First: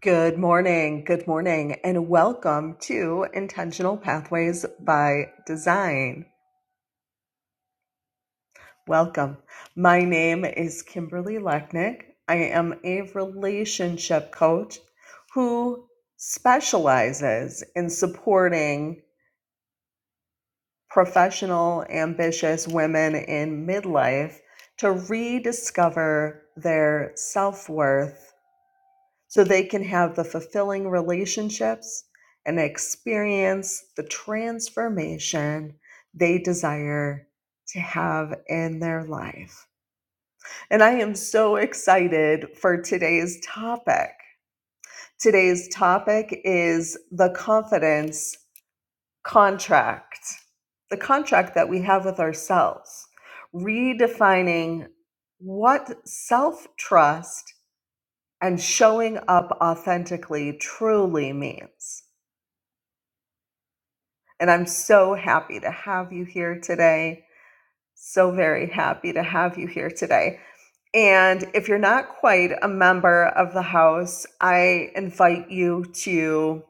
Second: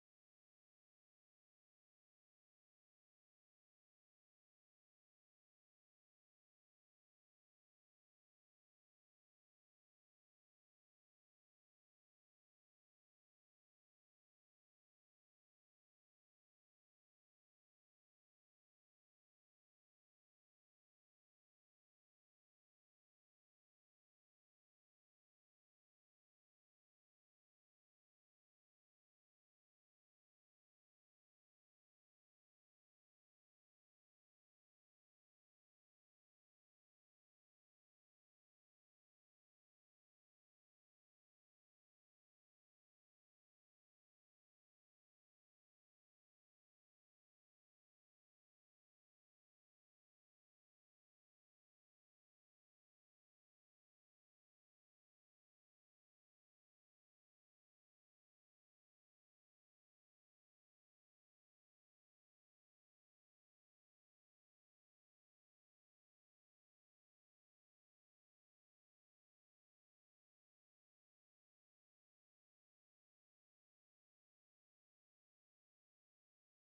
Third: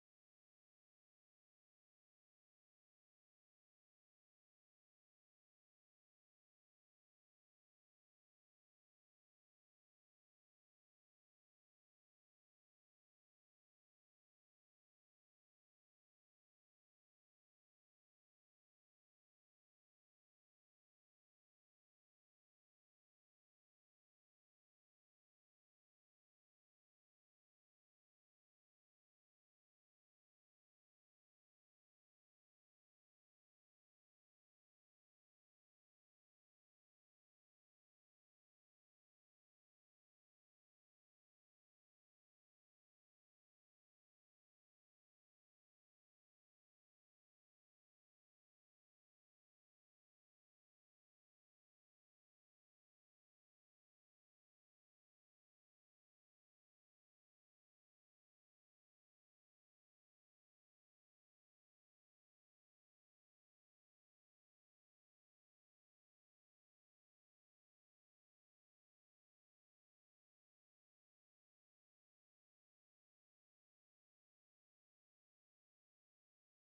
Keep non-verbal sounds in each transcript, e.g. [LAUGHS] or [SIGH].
Good morning. Good morning. And welcome to Intentional Pathways by Design. Welcome. My name is Kimberly Lechnick. I am a relationship coach who specializes in supporting professional, ambitious women in midlife to rediscover their self worth so they can have the fulfilling relationships and experience the transformation they desire to have in their life. And I am so excited for today's topic. Today's topic is the confidence contract, the contract that we have with ourselves, redefining what self trust and showing up authentically truly means. And I'm so happy to have you here today. So very happy to have you here today. And if you're not quite a member of the house, I invite you to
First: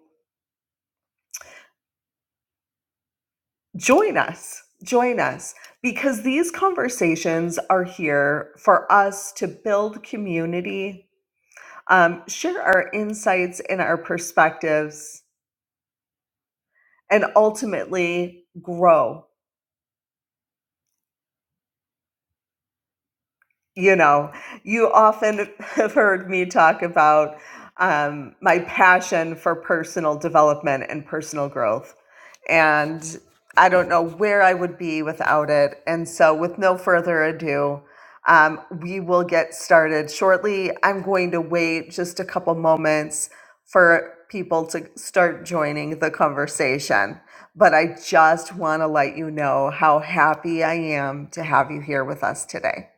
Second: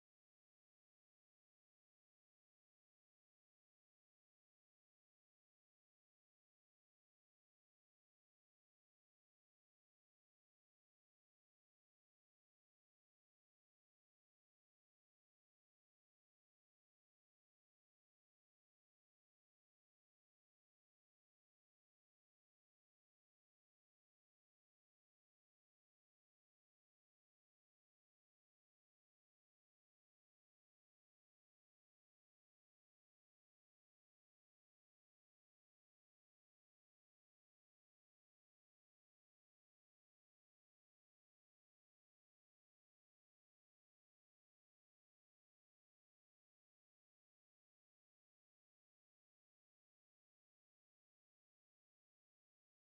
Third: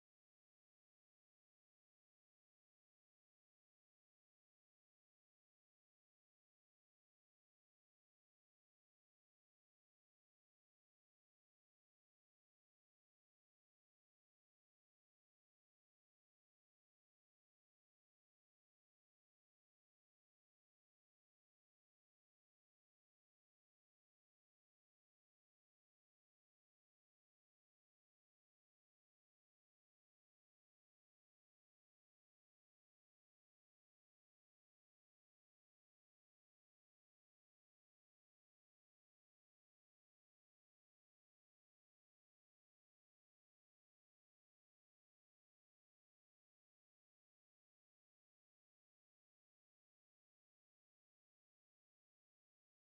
join us. Join us because these conversations are here for us to build community, um, share our insights and our perspectives, and ultimately grow you know, you often [LAUGHS] have heard me talk about um, my passion for personal development and personal growth. And I don't know where I would be without it. And so, with no further ado, um, we will get started shortly. I'm going to wait just a couple moments for people to start joining the conversation. But I just want to let you know how happy I am to have you here with us today.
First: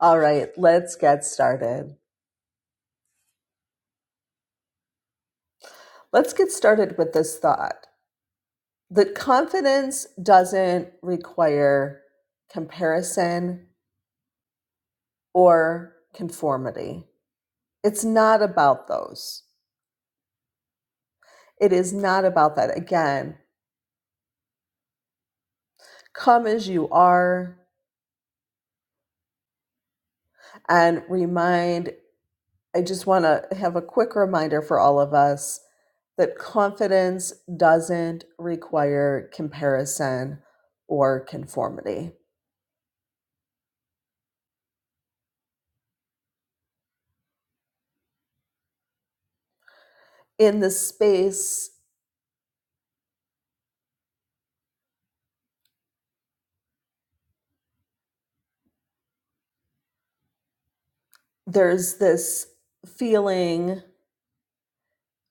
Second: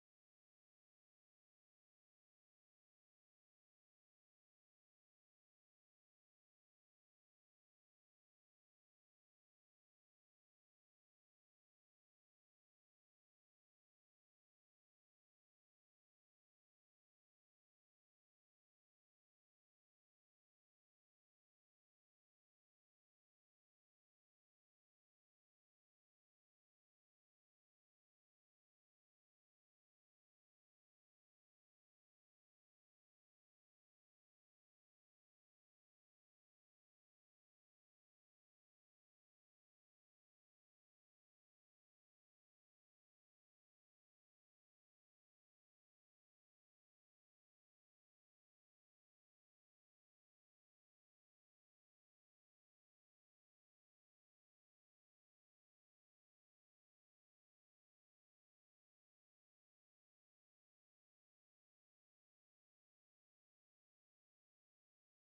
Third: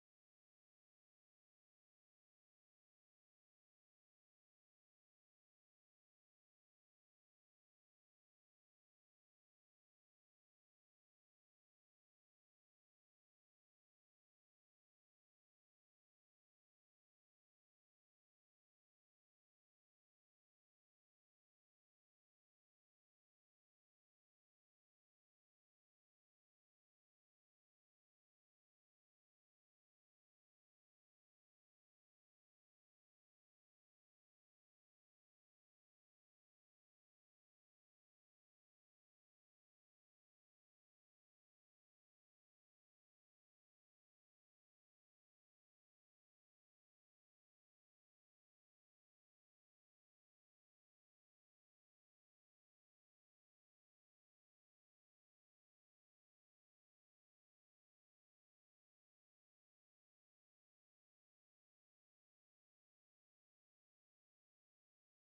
All right, let's get started. Let's get started with this thought that confidence doesn't require comparison or conformity. It's not about those. It is not about that. Again, come as you are and remind I just want to have a quick reminder for all of us that confidence doesn't require comparison or conformity. In this space, there's this feeling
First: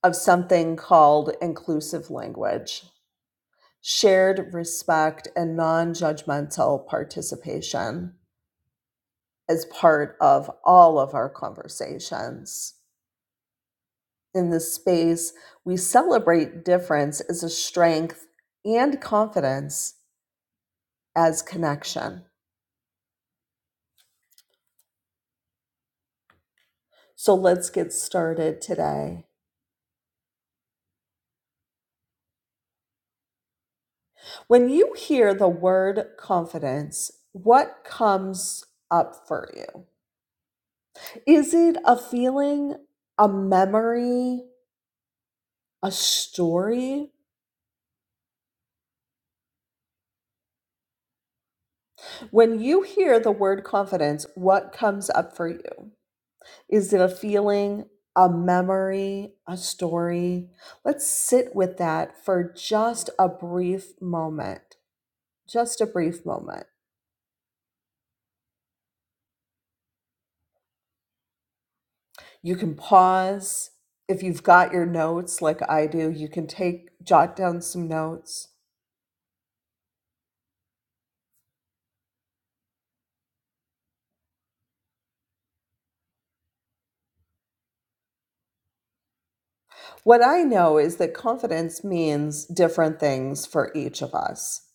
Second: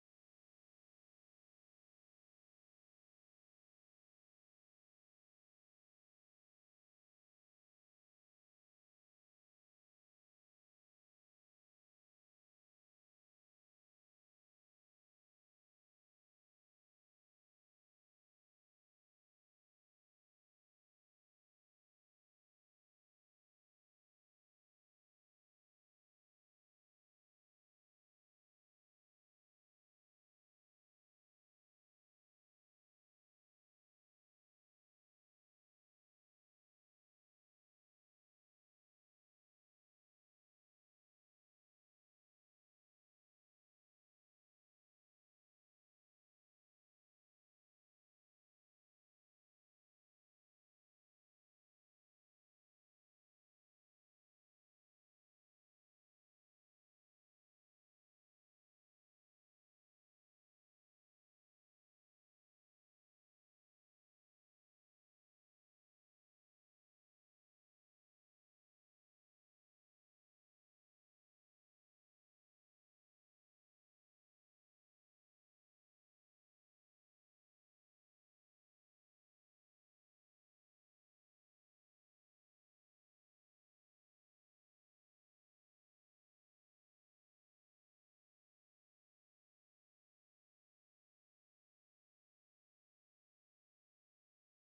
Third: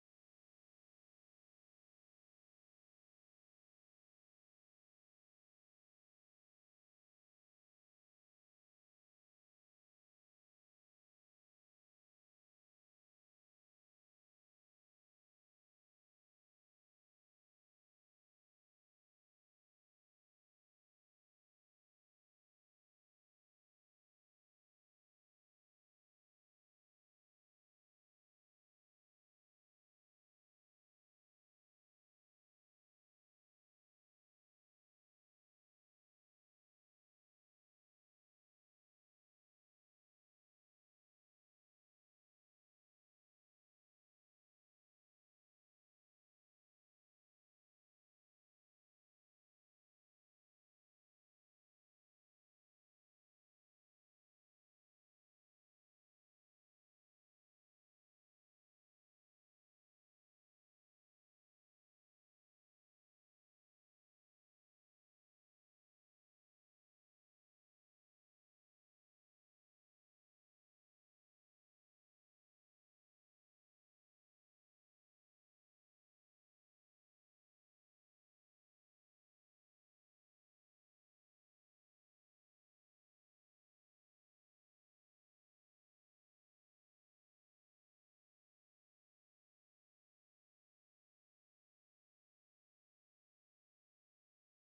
of something called inclusive language, shared respect, and non judgmental participation as part of all of our conversations. in this space, we celebrate difference as a strength and confidence as connection. So let's get started today. When you hear the word confidence, what comes up for you? Is it a feeling, a memory, a story? When you hear the word confidence, what comes up for you? Is it a feeling, a memory, a story? Let's sit with that for just a brief moment. Just a brief moment. You can pause. If you've got your notes like I do, you can take, jot down some notes. What I know is that confidence means different things for each of us.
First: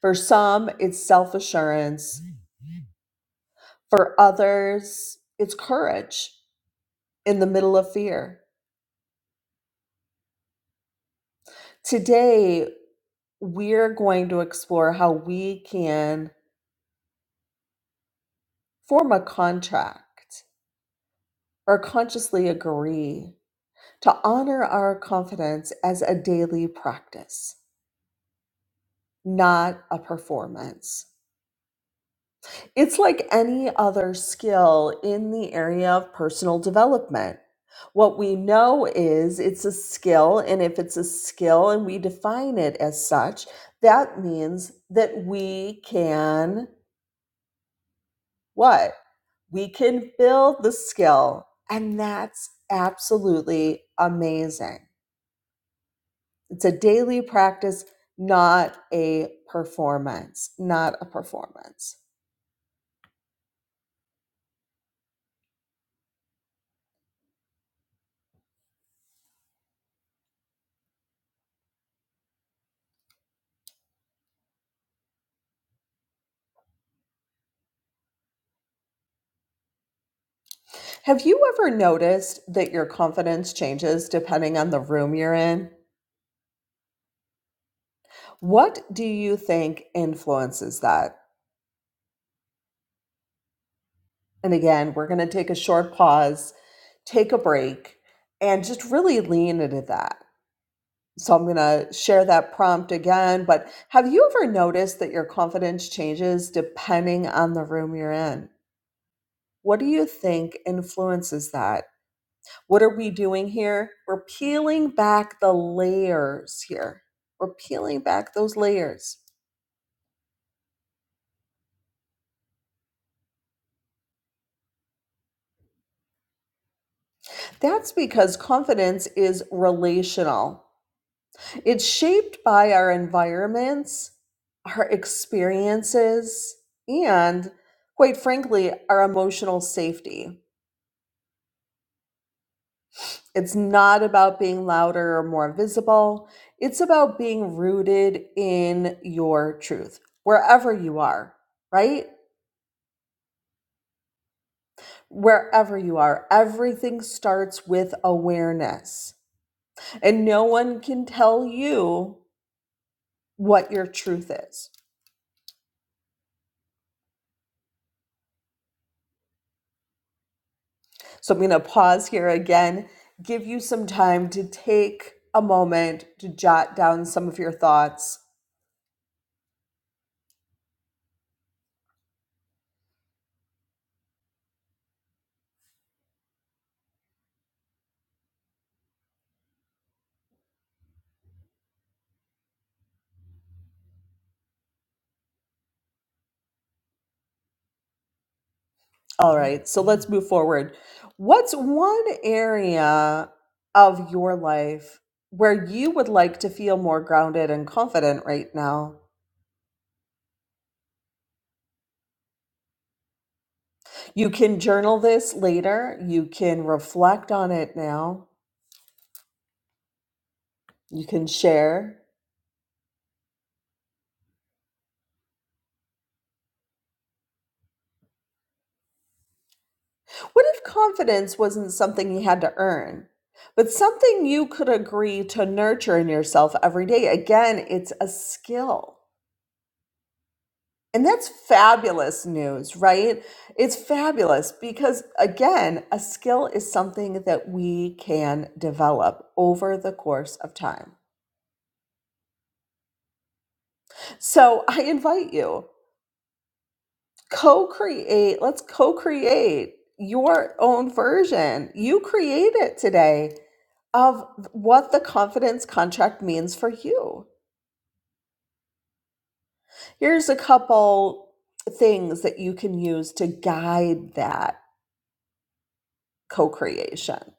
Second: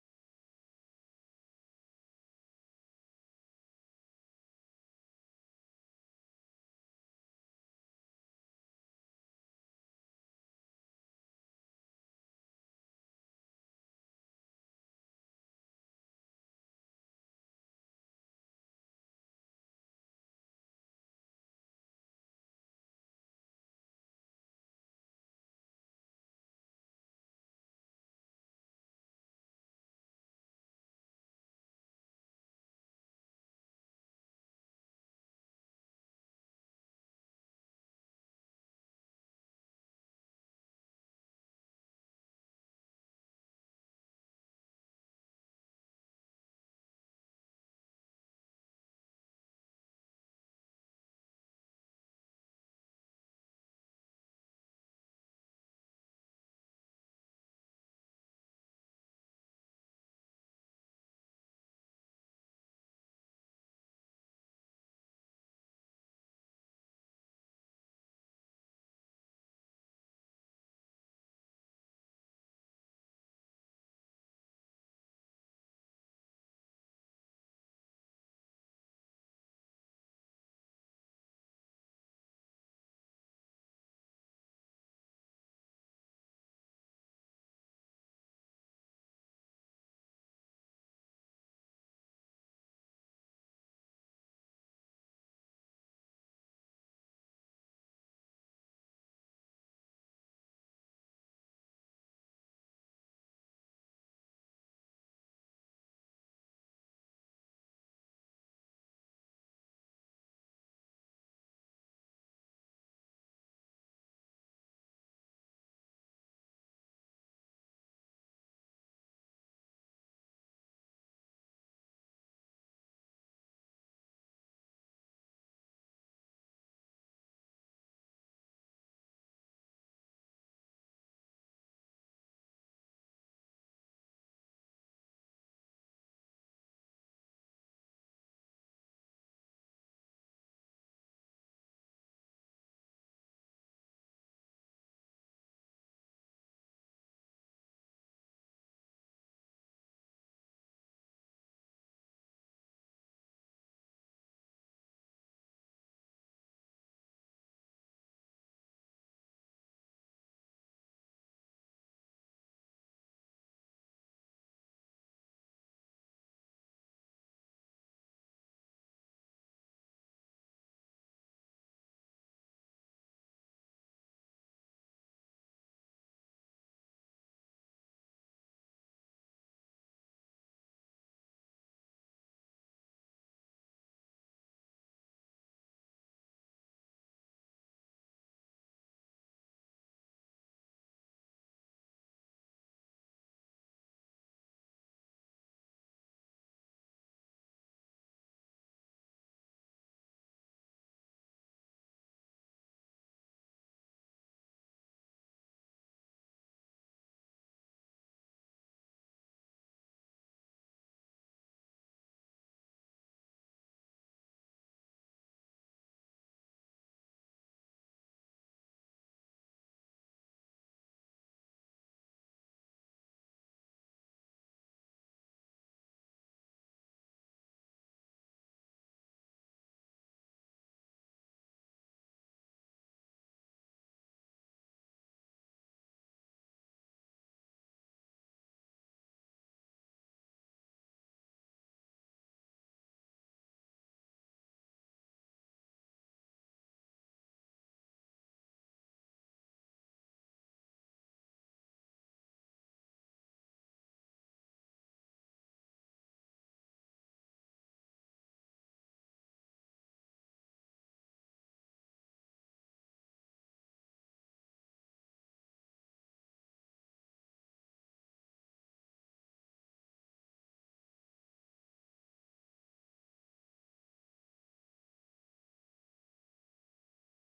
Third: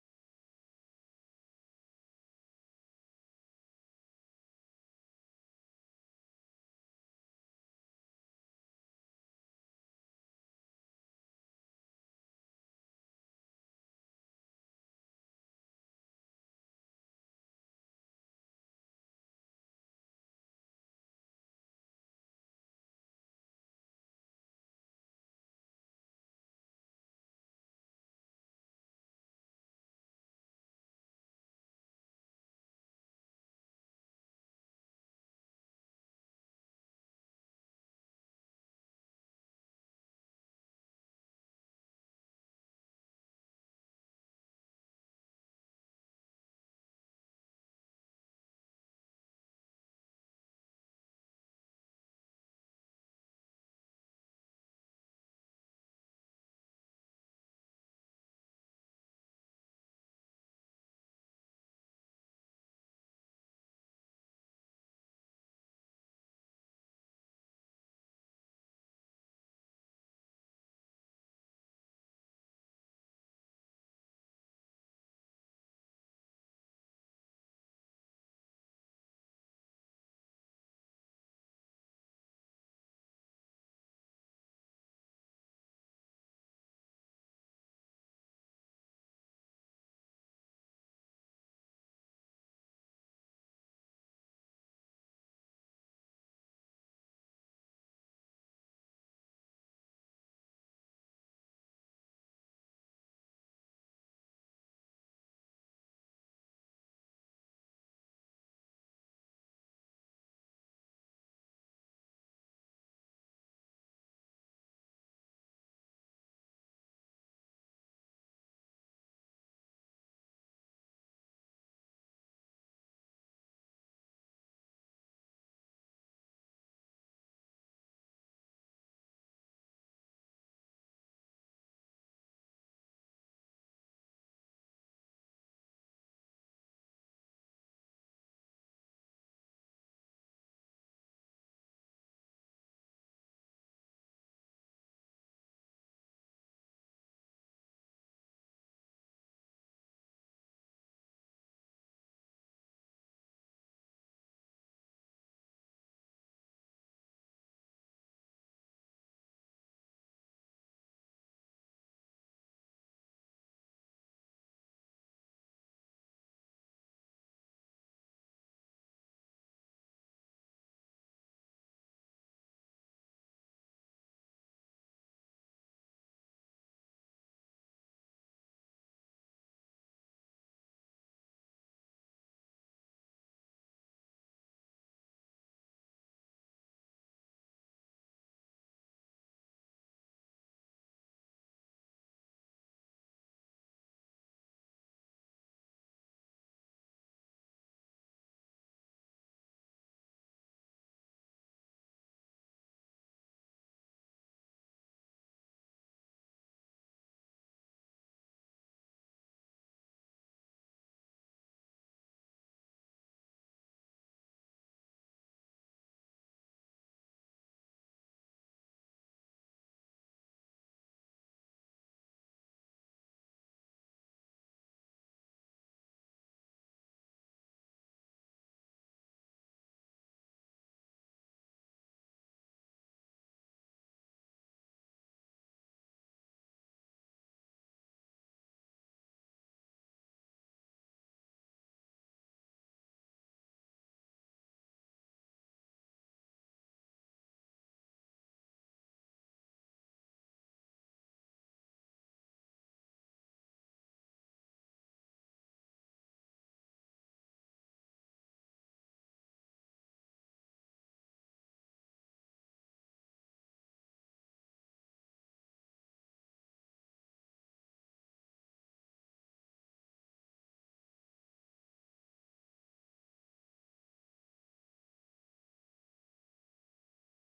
For some, it's self assurance. For others, it's courage in the middle of fear. Today, we're going to explore how we can form a contract or consciously agree to honor our confidence as a daily practice, not a performance. It's like any other skill in the area of personal development. What we know is it's a skill, and if it's a skill and we define it as such, that means that we can what? we can build the skill and that's absolutely amazing it's a daily practice not a performance not a performance have you ever noticed that your confidence changes depending on the room you're in what do you think influences that and again we're going to take a short pause take a break and just really lean into that So I'm going to share that prompt again. But have you ever noticed that your confidence changes depending on the room you're in? What do you think influences that? What are we doing here? We're peeling back the layers here. We're peeling back those layers. That's because confidence is relational. It's shaped by our environments, our experiences, and quite frankly, our emotional safety. It's not about being louder or more visible. It's about being rooted in your truth, wherever you are, right? Wherever you are, everything starts with awareness. And no one can tell you what your truth is. So I'm going to pause here again, give you some time to take a moment to jot down some of your thoughts All right, so let's move forward. What's one area of your life where you would like to feel more grounded and confident right now? You can journal this later, you can reflect on it now, you can share. What if confidence wasn't something you had to earn, but something you could agree to nurture in yourself every day? Again, it's a skill. And that's fabulous news, right? It's fabulous because, again, a skill is something that we can develop over the course of time. So I invite you, co create, let's co create your own version. You create it today of what the confidence contract means for you. Here's a couple things that you can use to guide that co creation.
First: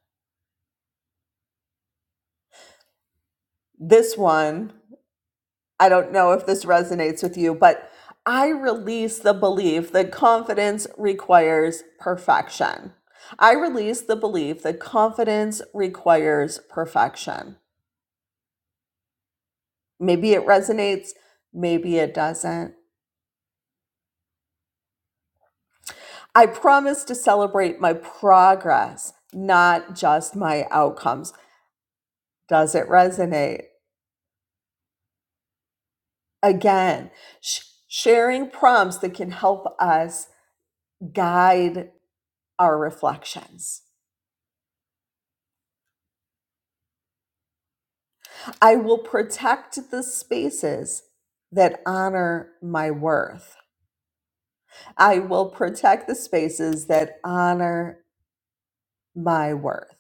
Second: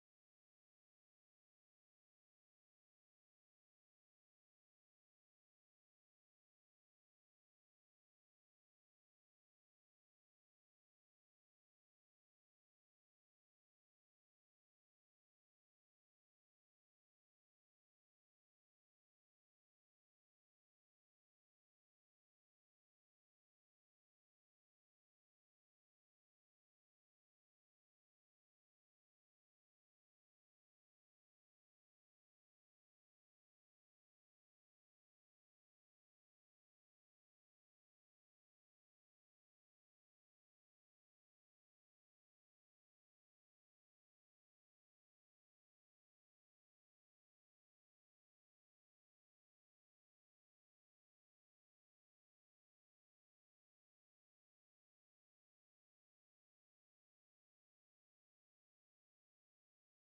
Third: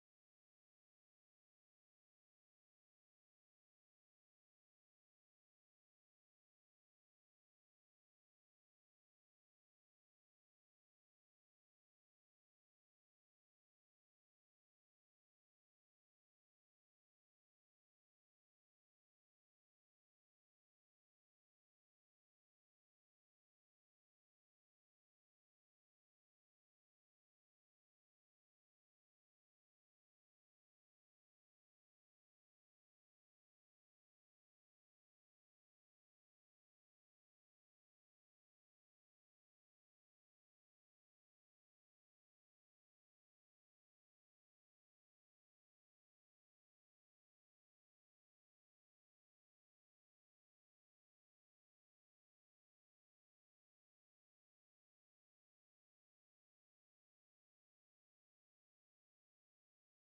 This one I don't know if this resonates with you, but I release the belief that confidence requires perfection. I release the belief that confidence requires perfection. Maybe it resonates, maybe it doesn't. I promise to celebrate my progress, not just my outcomes. Does it resonate? Again, sh- sharing prompts that can help us guide our reflections. I will protect the spaces that honor my worth. I will protect the spaces that honor my worth.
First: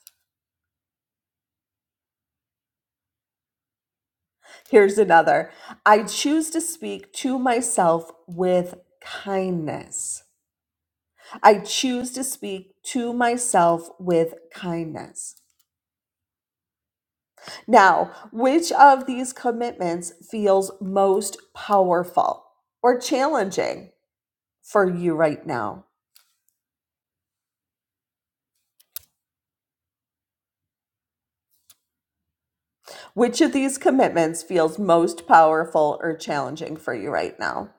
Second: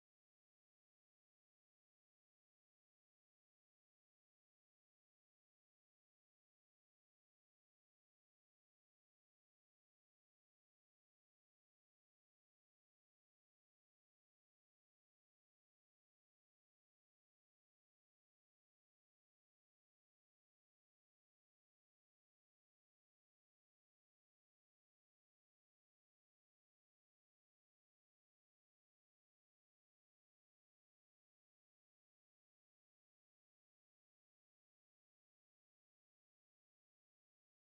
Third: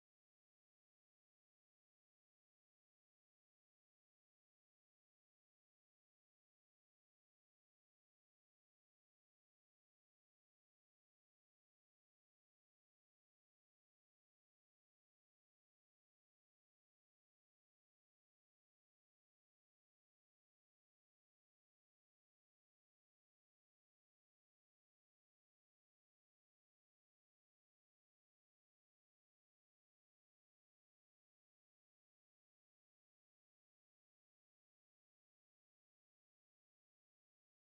Here's another I choose to speak to myself with kindness. I choose to speak to myself with kindness. Now, which of these commitments feels most powerful or challenging for you right now? Which of these commitments feels most powerful or challenging for you right now?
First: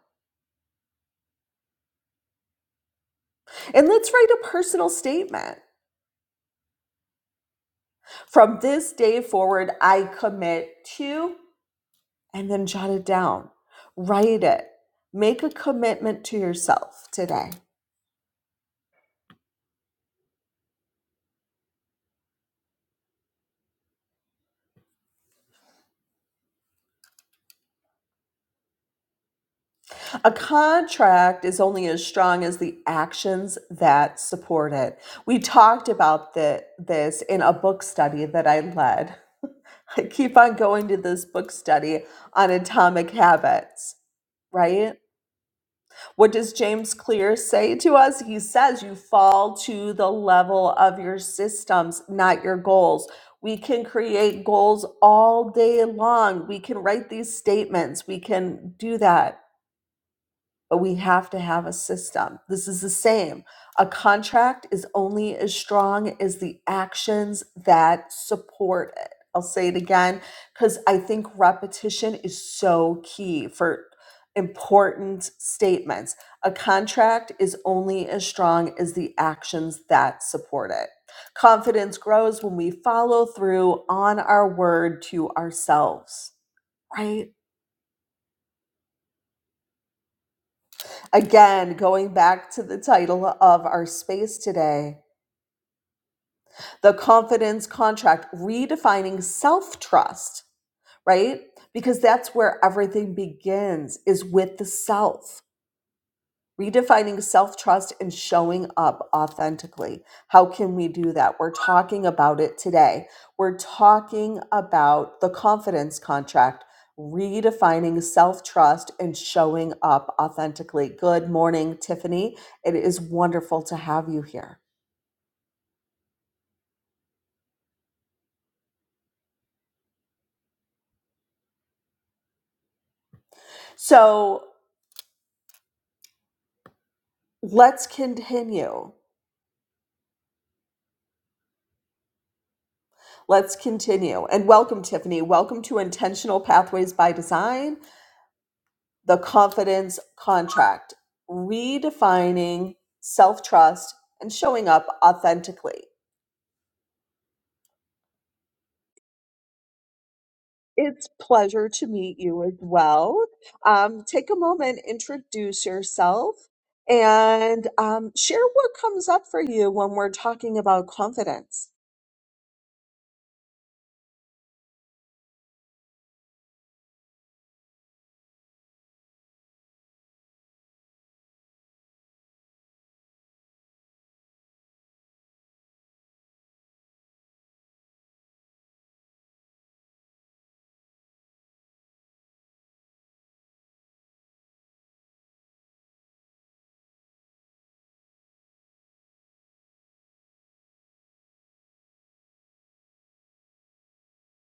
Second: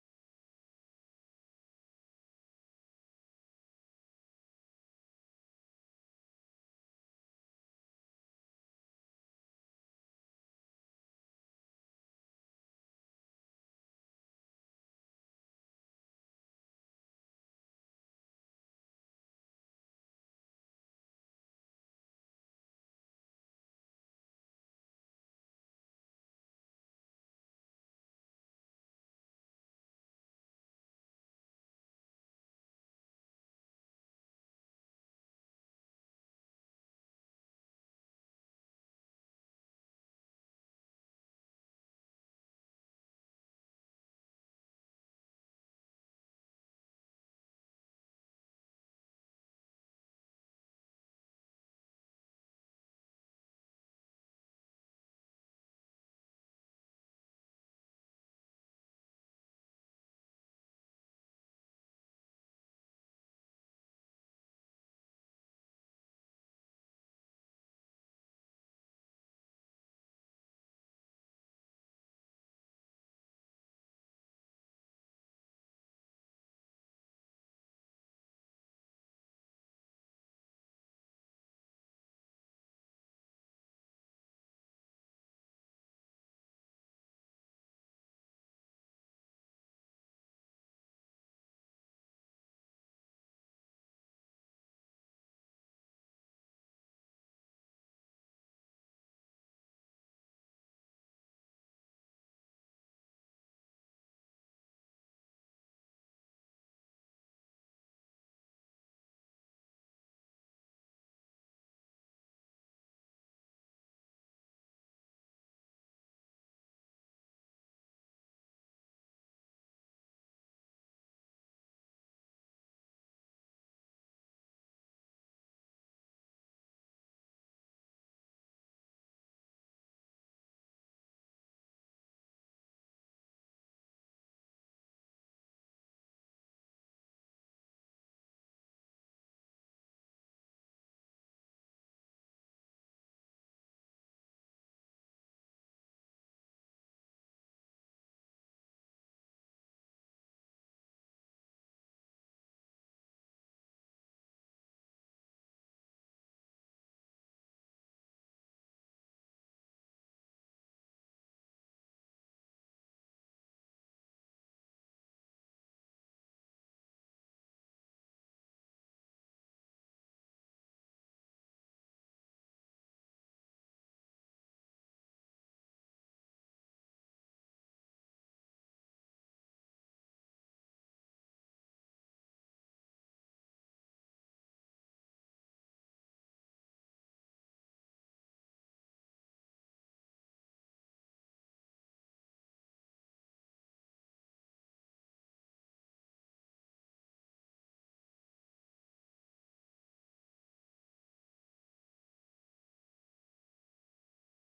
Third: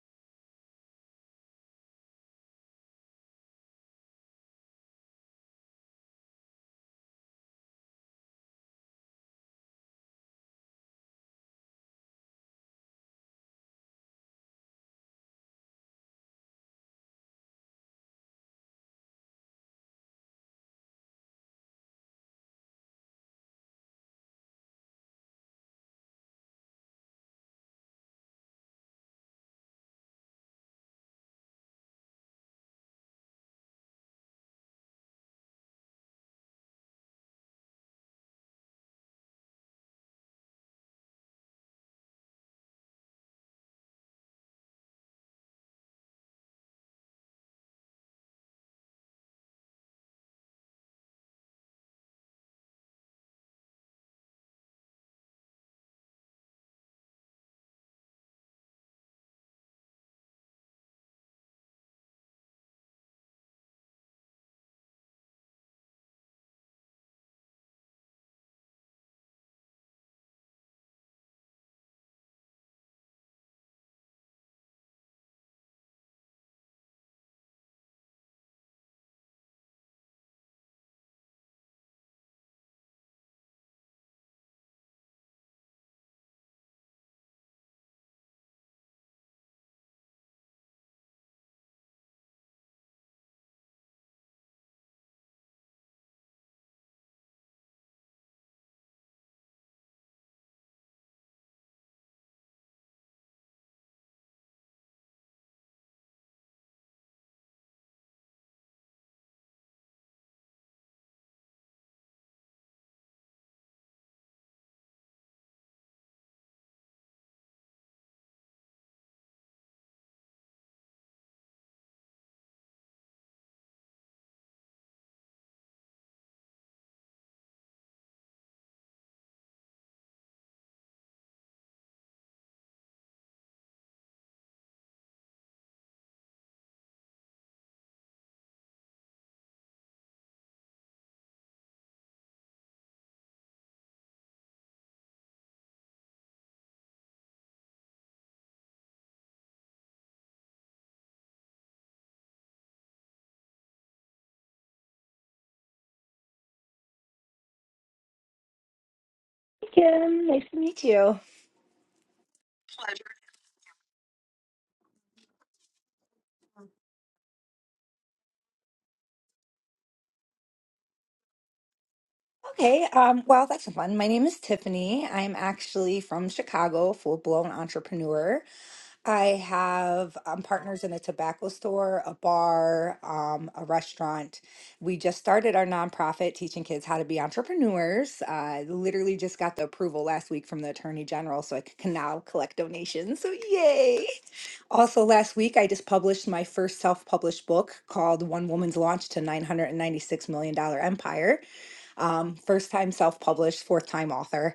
And let's write a personal statement. From this day forward, I commit to, and then jot it down. Write it. Make a commitment to yourself today. A contract is only as strong as the actions that support it. We talked about the, this in a book study that I led [LAUGHS] I keep on going to this book study on atomic habits, right? What does James Clear say to us? He says you fall to the level of your systems, not your goals. We can create goals all day long. We can write these statements. We can do that but we have to have a system. This is the same. A contract is only as strong as the actions that support it. I'll say it again because I think repetition is so key for important statements. A contract is only as strong as the actions that support it. Confidence grows when we follow through on our word to ourselves, right? Again, going back to the title of our space today, the confidence contract, redefining self trust, right? Because that's where everything begins, is with the self redefining self trust and showing up authentically. How can we do that? We're talking about it today. We're talking about the confidence contract, redefining self trust and showing up authentically. Good morning, Tiffany. It is wonderful to have you here. So let's continue. Let's continue. And welcome, Tiffany. Welcome to Intentional Pathways by Design. the confidence contract, redefining self trust and showing up authentically. Kim, nice to meet It's you. pleasure to meet you as well. Um, take a moment, introduce yourself, and um, share what comes up for you when we're talking about confidence. Okay, um, well, that's fun. My name is Tiffany. I'm actually from Chicago, full-blown entrepreneur. I have um, partners in a tobacco store, a bar, um, a restaurant. We just started our nonprofit teaching kids how to be entrepreneurs. I literally just got the approval last week from the Attorney General, so I c- can now collect donations. So, yay! Also, last week, I just published my first self published book called One Woman's Launch to $996 Million Dollar Empire. Um, first time self published, fourth time author.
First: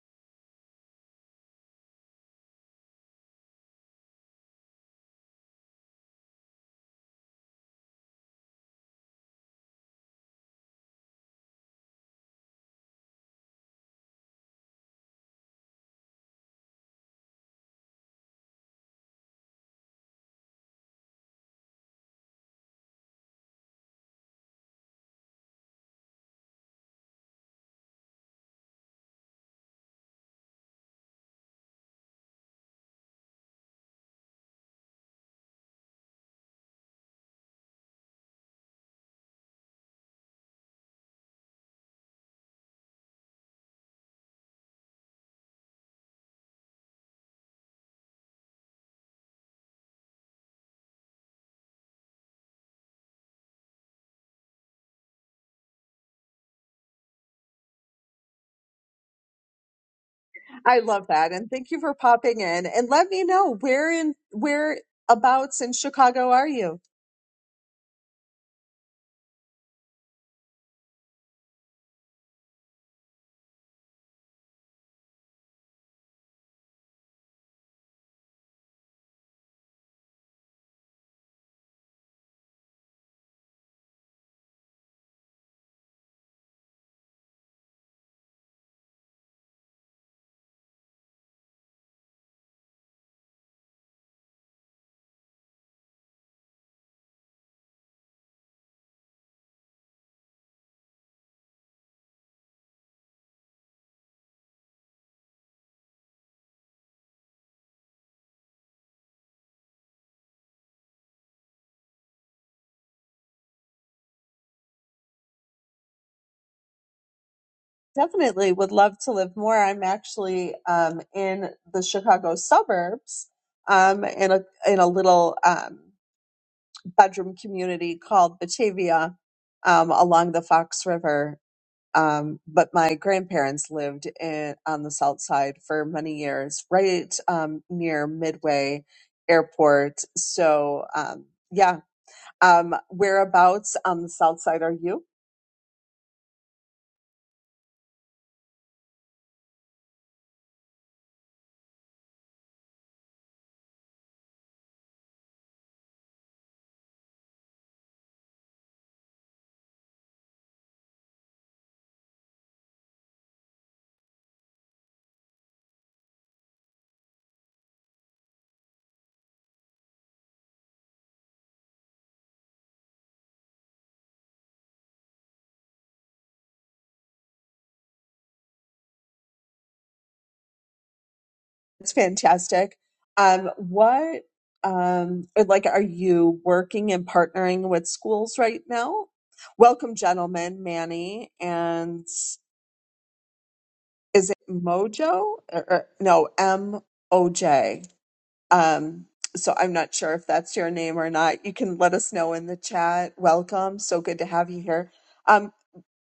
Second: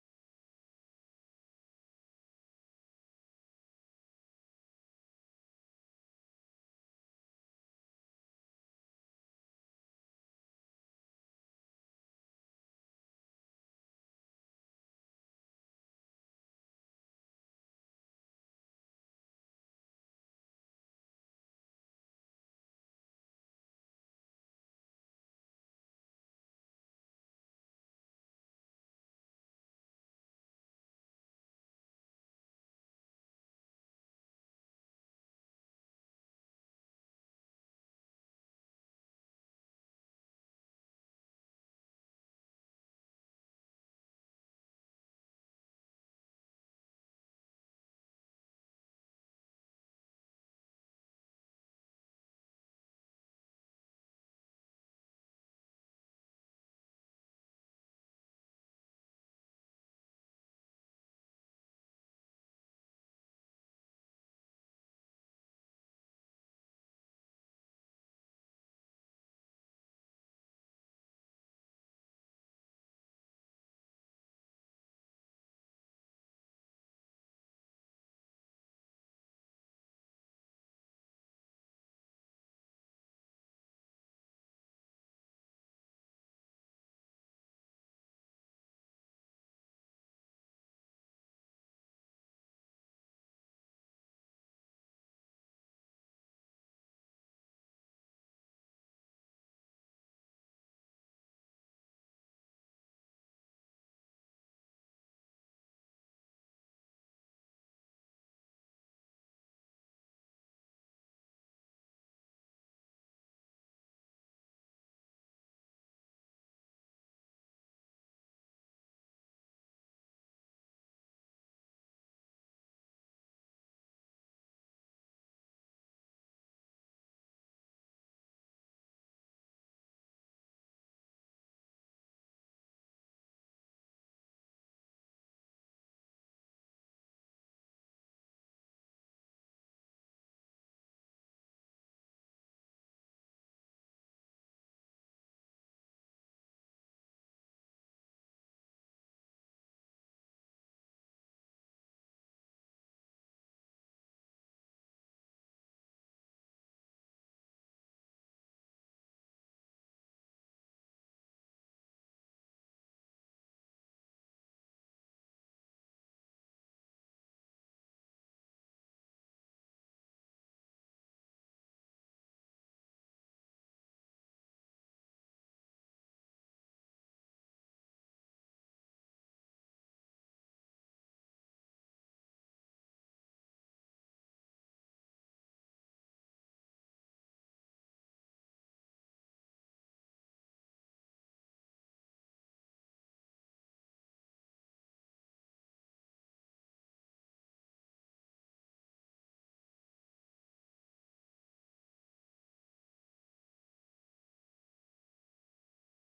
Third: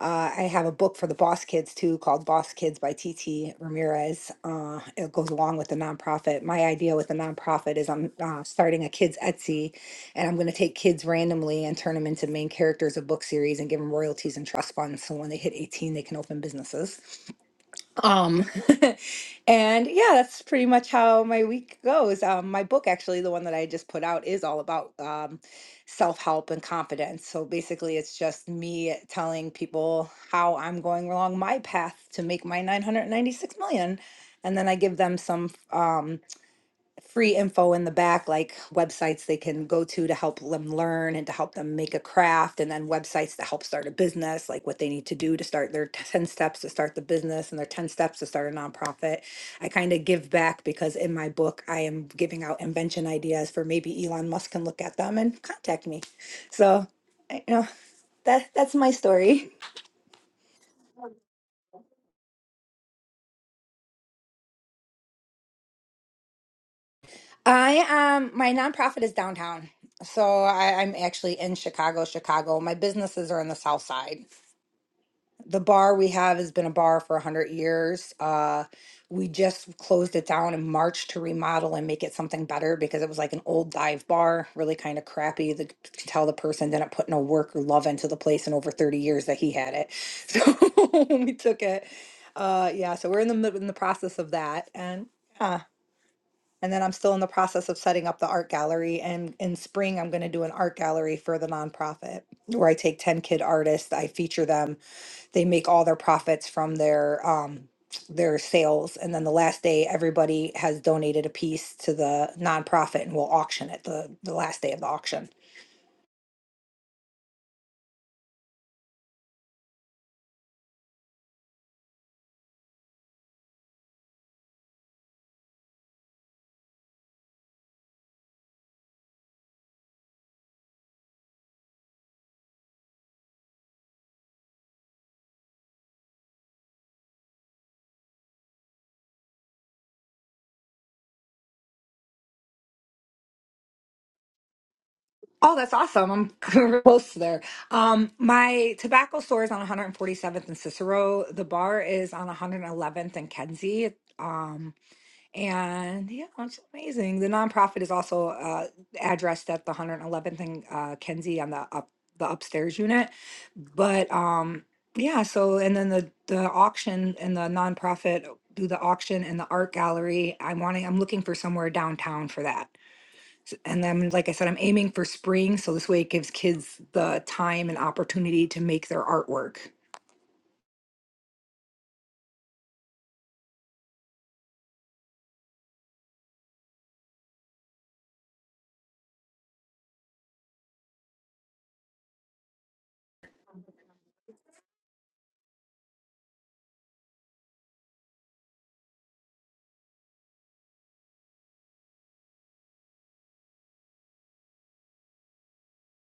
Uh, I have a book for the Boss Kids too called Boss Kids by T. T. Ramirez. Uh, it goes along with the nonprofit. My idea with the nonprofit is I'm uh, starting a kids' Etsy and I'm going to take kids randomly and turn them into main characters of book series and give them royalties and trust funds. So when they hit 18, they can open businesses. Um, [LAUGHS] and yeah, that's pretty much how my week goes. Um, my book, actually, the one that I just put out, is all about um, self help and confidence. So basically, it's just me telling people how I'm going along my path to make my 996 million. And then I give them some. Um, free info in the back, like websites they can go to to help them learn and to help them make a craft, and then websites to help start a business, like what they need to do to start their 10 steps to start the business and their 10 steps to start a nonprofit. I kind of give back because in my book, I am giving out invention ideas for maybe Elon Musk can look at them and contact me. So, I- you know, that, that's my story. I love that. And thank you for popping in. And let me know where in whereabouts in Chicago are you? I um my nonprofit is downtown. So I, I'm actually in Chicago, Chicago. My businesses are in the south side. The bar we have has been a bar for 100 years. Uh, we just closed it down in March to remodel and make it something better because it was like an old dive bar, really kind of crappy. The, to tell the person didn't put no work or love into the place in over 30 years that he had it. [LAUGHS] So [LAUGHS] we took it. Uh, yeah, so we're in the mid- in the process of that, and yeah, and then I'm still in the process of setting up the art gallery. And in spring, I'm going to do an art gallery for the nonprofit where I take 10 kid artists, I feature them they make all their profits from their um their sales and then the last day everybody has donated a piece to the nonprofit and will auction it the the last day of the auction Definitely would love to live more. I'm actually um, in the Chicago suburbs um, in a in a little um, bedroom community called Batavia um, along the Fox River. Um, but my grandparents lived in, on the south side for many years, right um, near Midway Airport. So um, yeah, Um, whereabouts on the south side are you? oh that's awesome i'm [LAUGHS] real close there um my tobacco store is on 147th and cicero the bar is on 111th and kenzie Um, And yeah, it's amazing. The nonprofit is also uh, addressed at the 111th and uh, Kenzie on the up the upstairs unit. But um, yeah, so and then the the auction and the nonprofit do the auction and the art gallery. I'm wanting I'm looking for somewhere downtown for that. And then like I said, I'm aiming for spring, so this way it gives kids the time and opportunity to make their artwork. It's fantastic. Um, what, um, like, are you working and partnering with schools right now? Welcome, gentlemen, Manny, and is it Mojo? Or, or- no, M O J. Um, so I'm not sure if that's your name or not. You can let us know in the chat. Welcome. So good to have you here. Um,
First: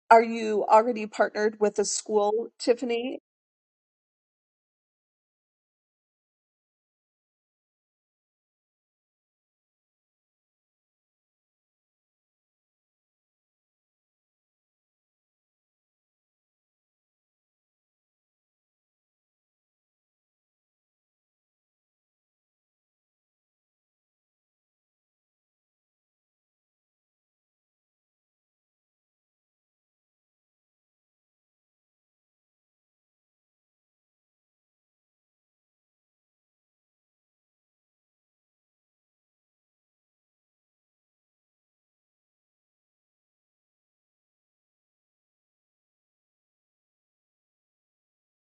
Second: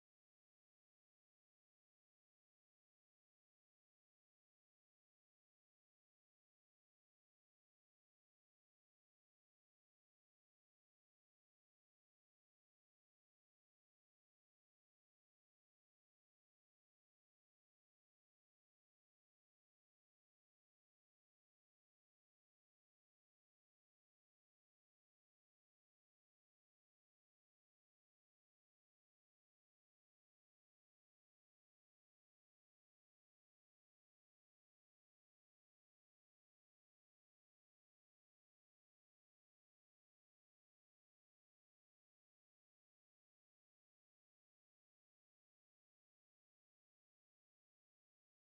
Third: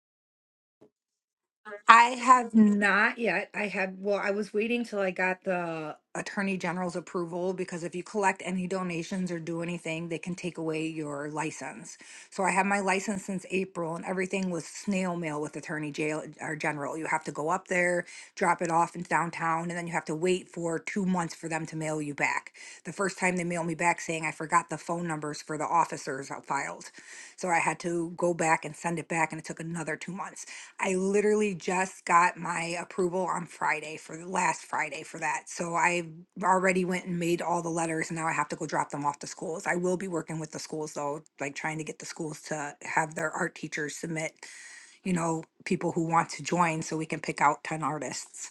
Are you already partnered with a I school, have Tiffany? not yet. I had, well, I was waiting till I got the Attorney General's approval because if you collect any donations or do anything, they can take away your license. So I had my license since April and everything was snail mail with Attorney Jail or General. You have to go up there, drop it off in downtown, and then you have to wait for two months for them to mail you back. The first time they mailed me back saying I forgot the phone numbers for the officers I filed. So I had to go back and send it back and it took another two months. I literally just got my approval on Friday for the last Friday for that. So I already went and made all the letters and now I have to go drop them off to schools. I will be working with the schools though, like trying to get the schools to have their art teachers submit, you know, people who want to join so we can pick out 10 artists.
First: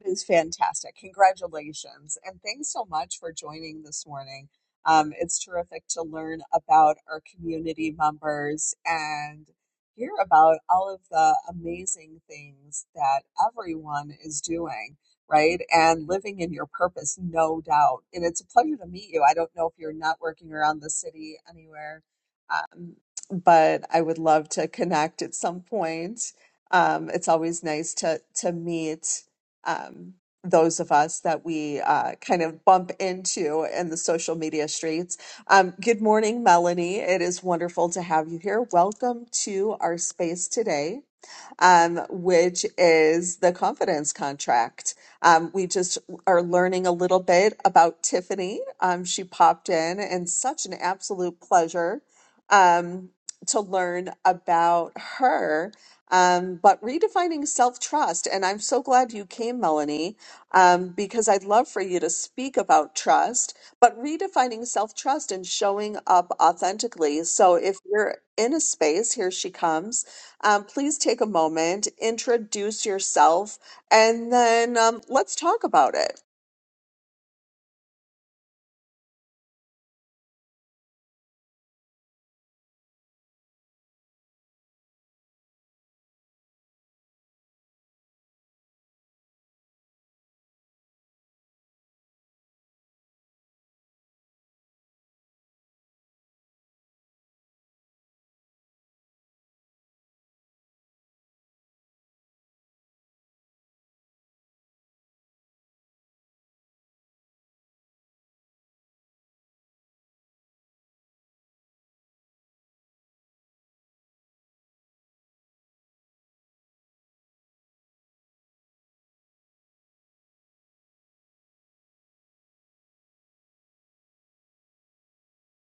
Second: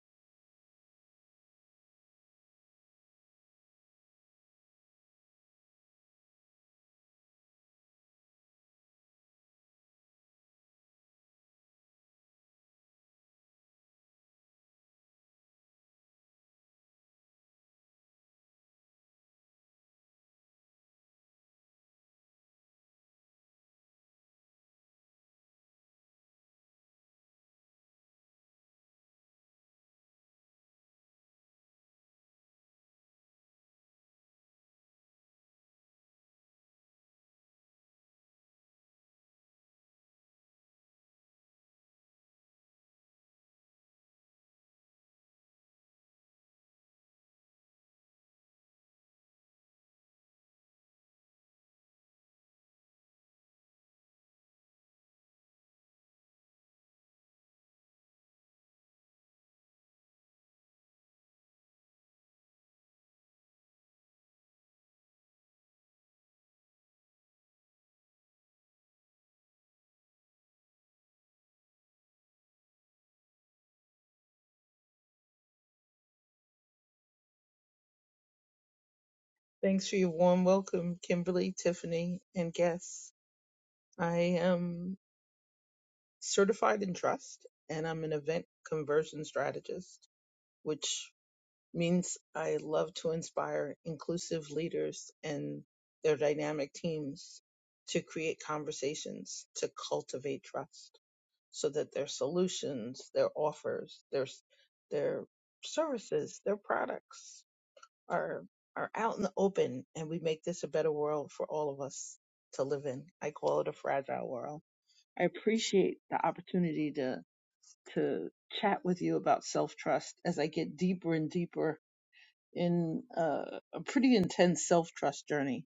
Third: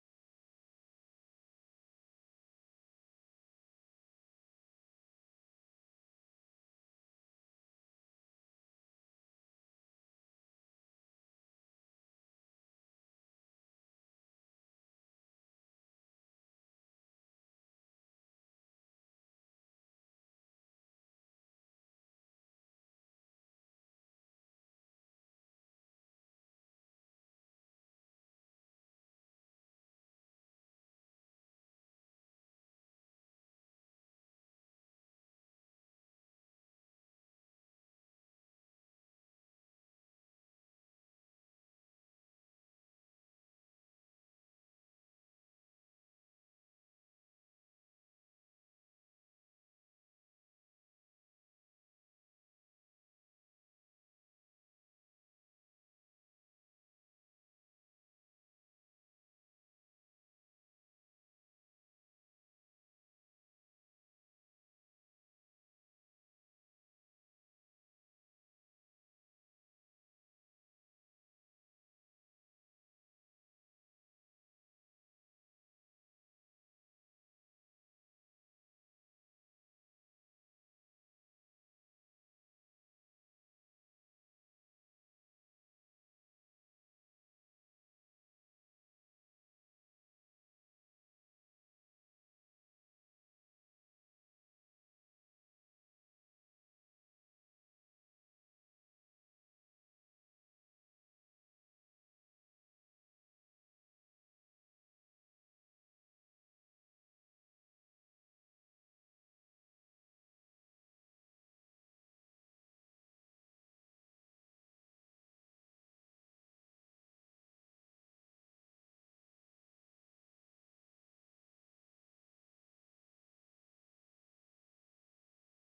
It is fantastic. Congratulations. And thanks so much for joining this morning. Um, it's terrific to learn about our community members and hear about all of the amazing things that everyone is doing, right? And living in your purpose, no doubt. And it's a pleasure to meet you. I don't know if you're networking around the city anywhere, um, but I would love to connect at some point. Um, it's always nice to to meet um, those of us that we uh, kind of bump into in the social media streets. Um, good morning, Melanie. It is wonderful to have you here. Welcome to our space today um, which is the confidence contract. Um, we just are learning a little bit about Tiffany. Um, she popped in, and such an absolute pleasure um, to learn about her. Um, but redefining self trust. And I'm so glad you came, Melanie, um, because I'd love for you to speak about trust, but redefining self trust and showing up authentically. So if you're in a space, here she comes um, please take a moment, introduce yourself, and then um, let's talk about it. Thanks for your warm welcome, Kimberly, Tiffany, and guests. I am certified in trust and I'm an event conversion strategist, which means I love to inspire inclusive leaders and their dynamic teams to create conversations to cultivate trust so that their solutions, their offers, their, their services, their products are are out in the open and we make this a better world for all of us to live in. I call it a fragile world. I appreciate the opportunity to to chat with you about self-trust as I get deeper and deeper in uh, a pretty intense self-trust journey.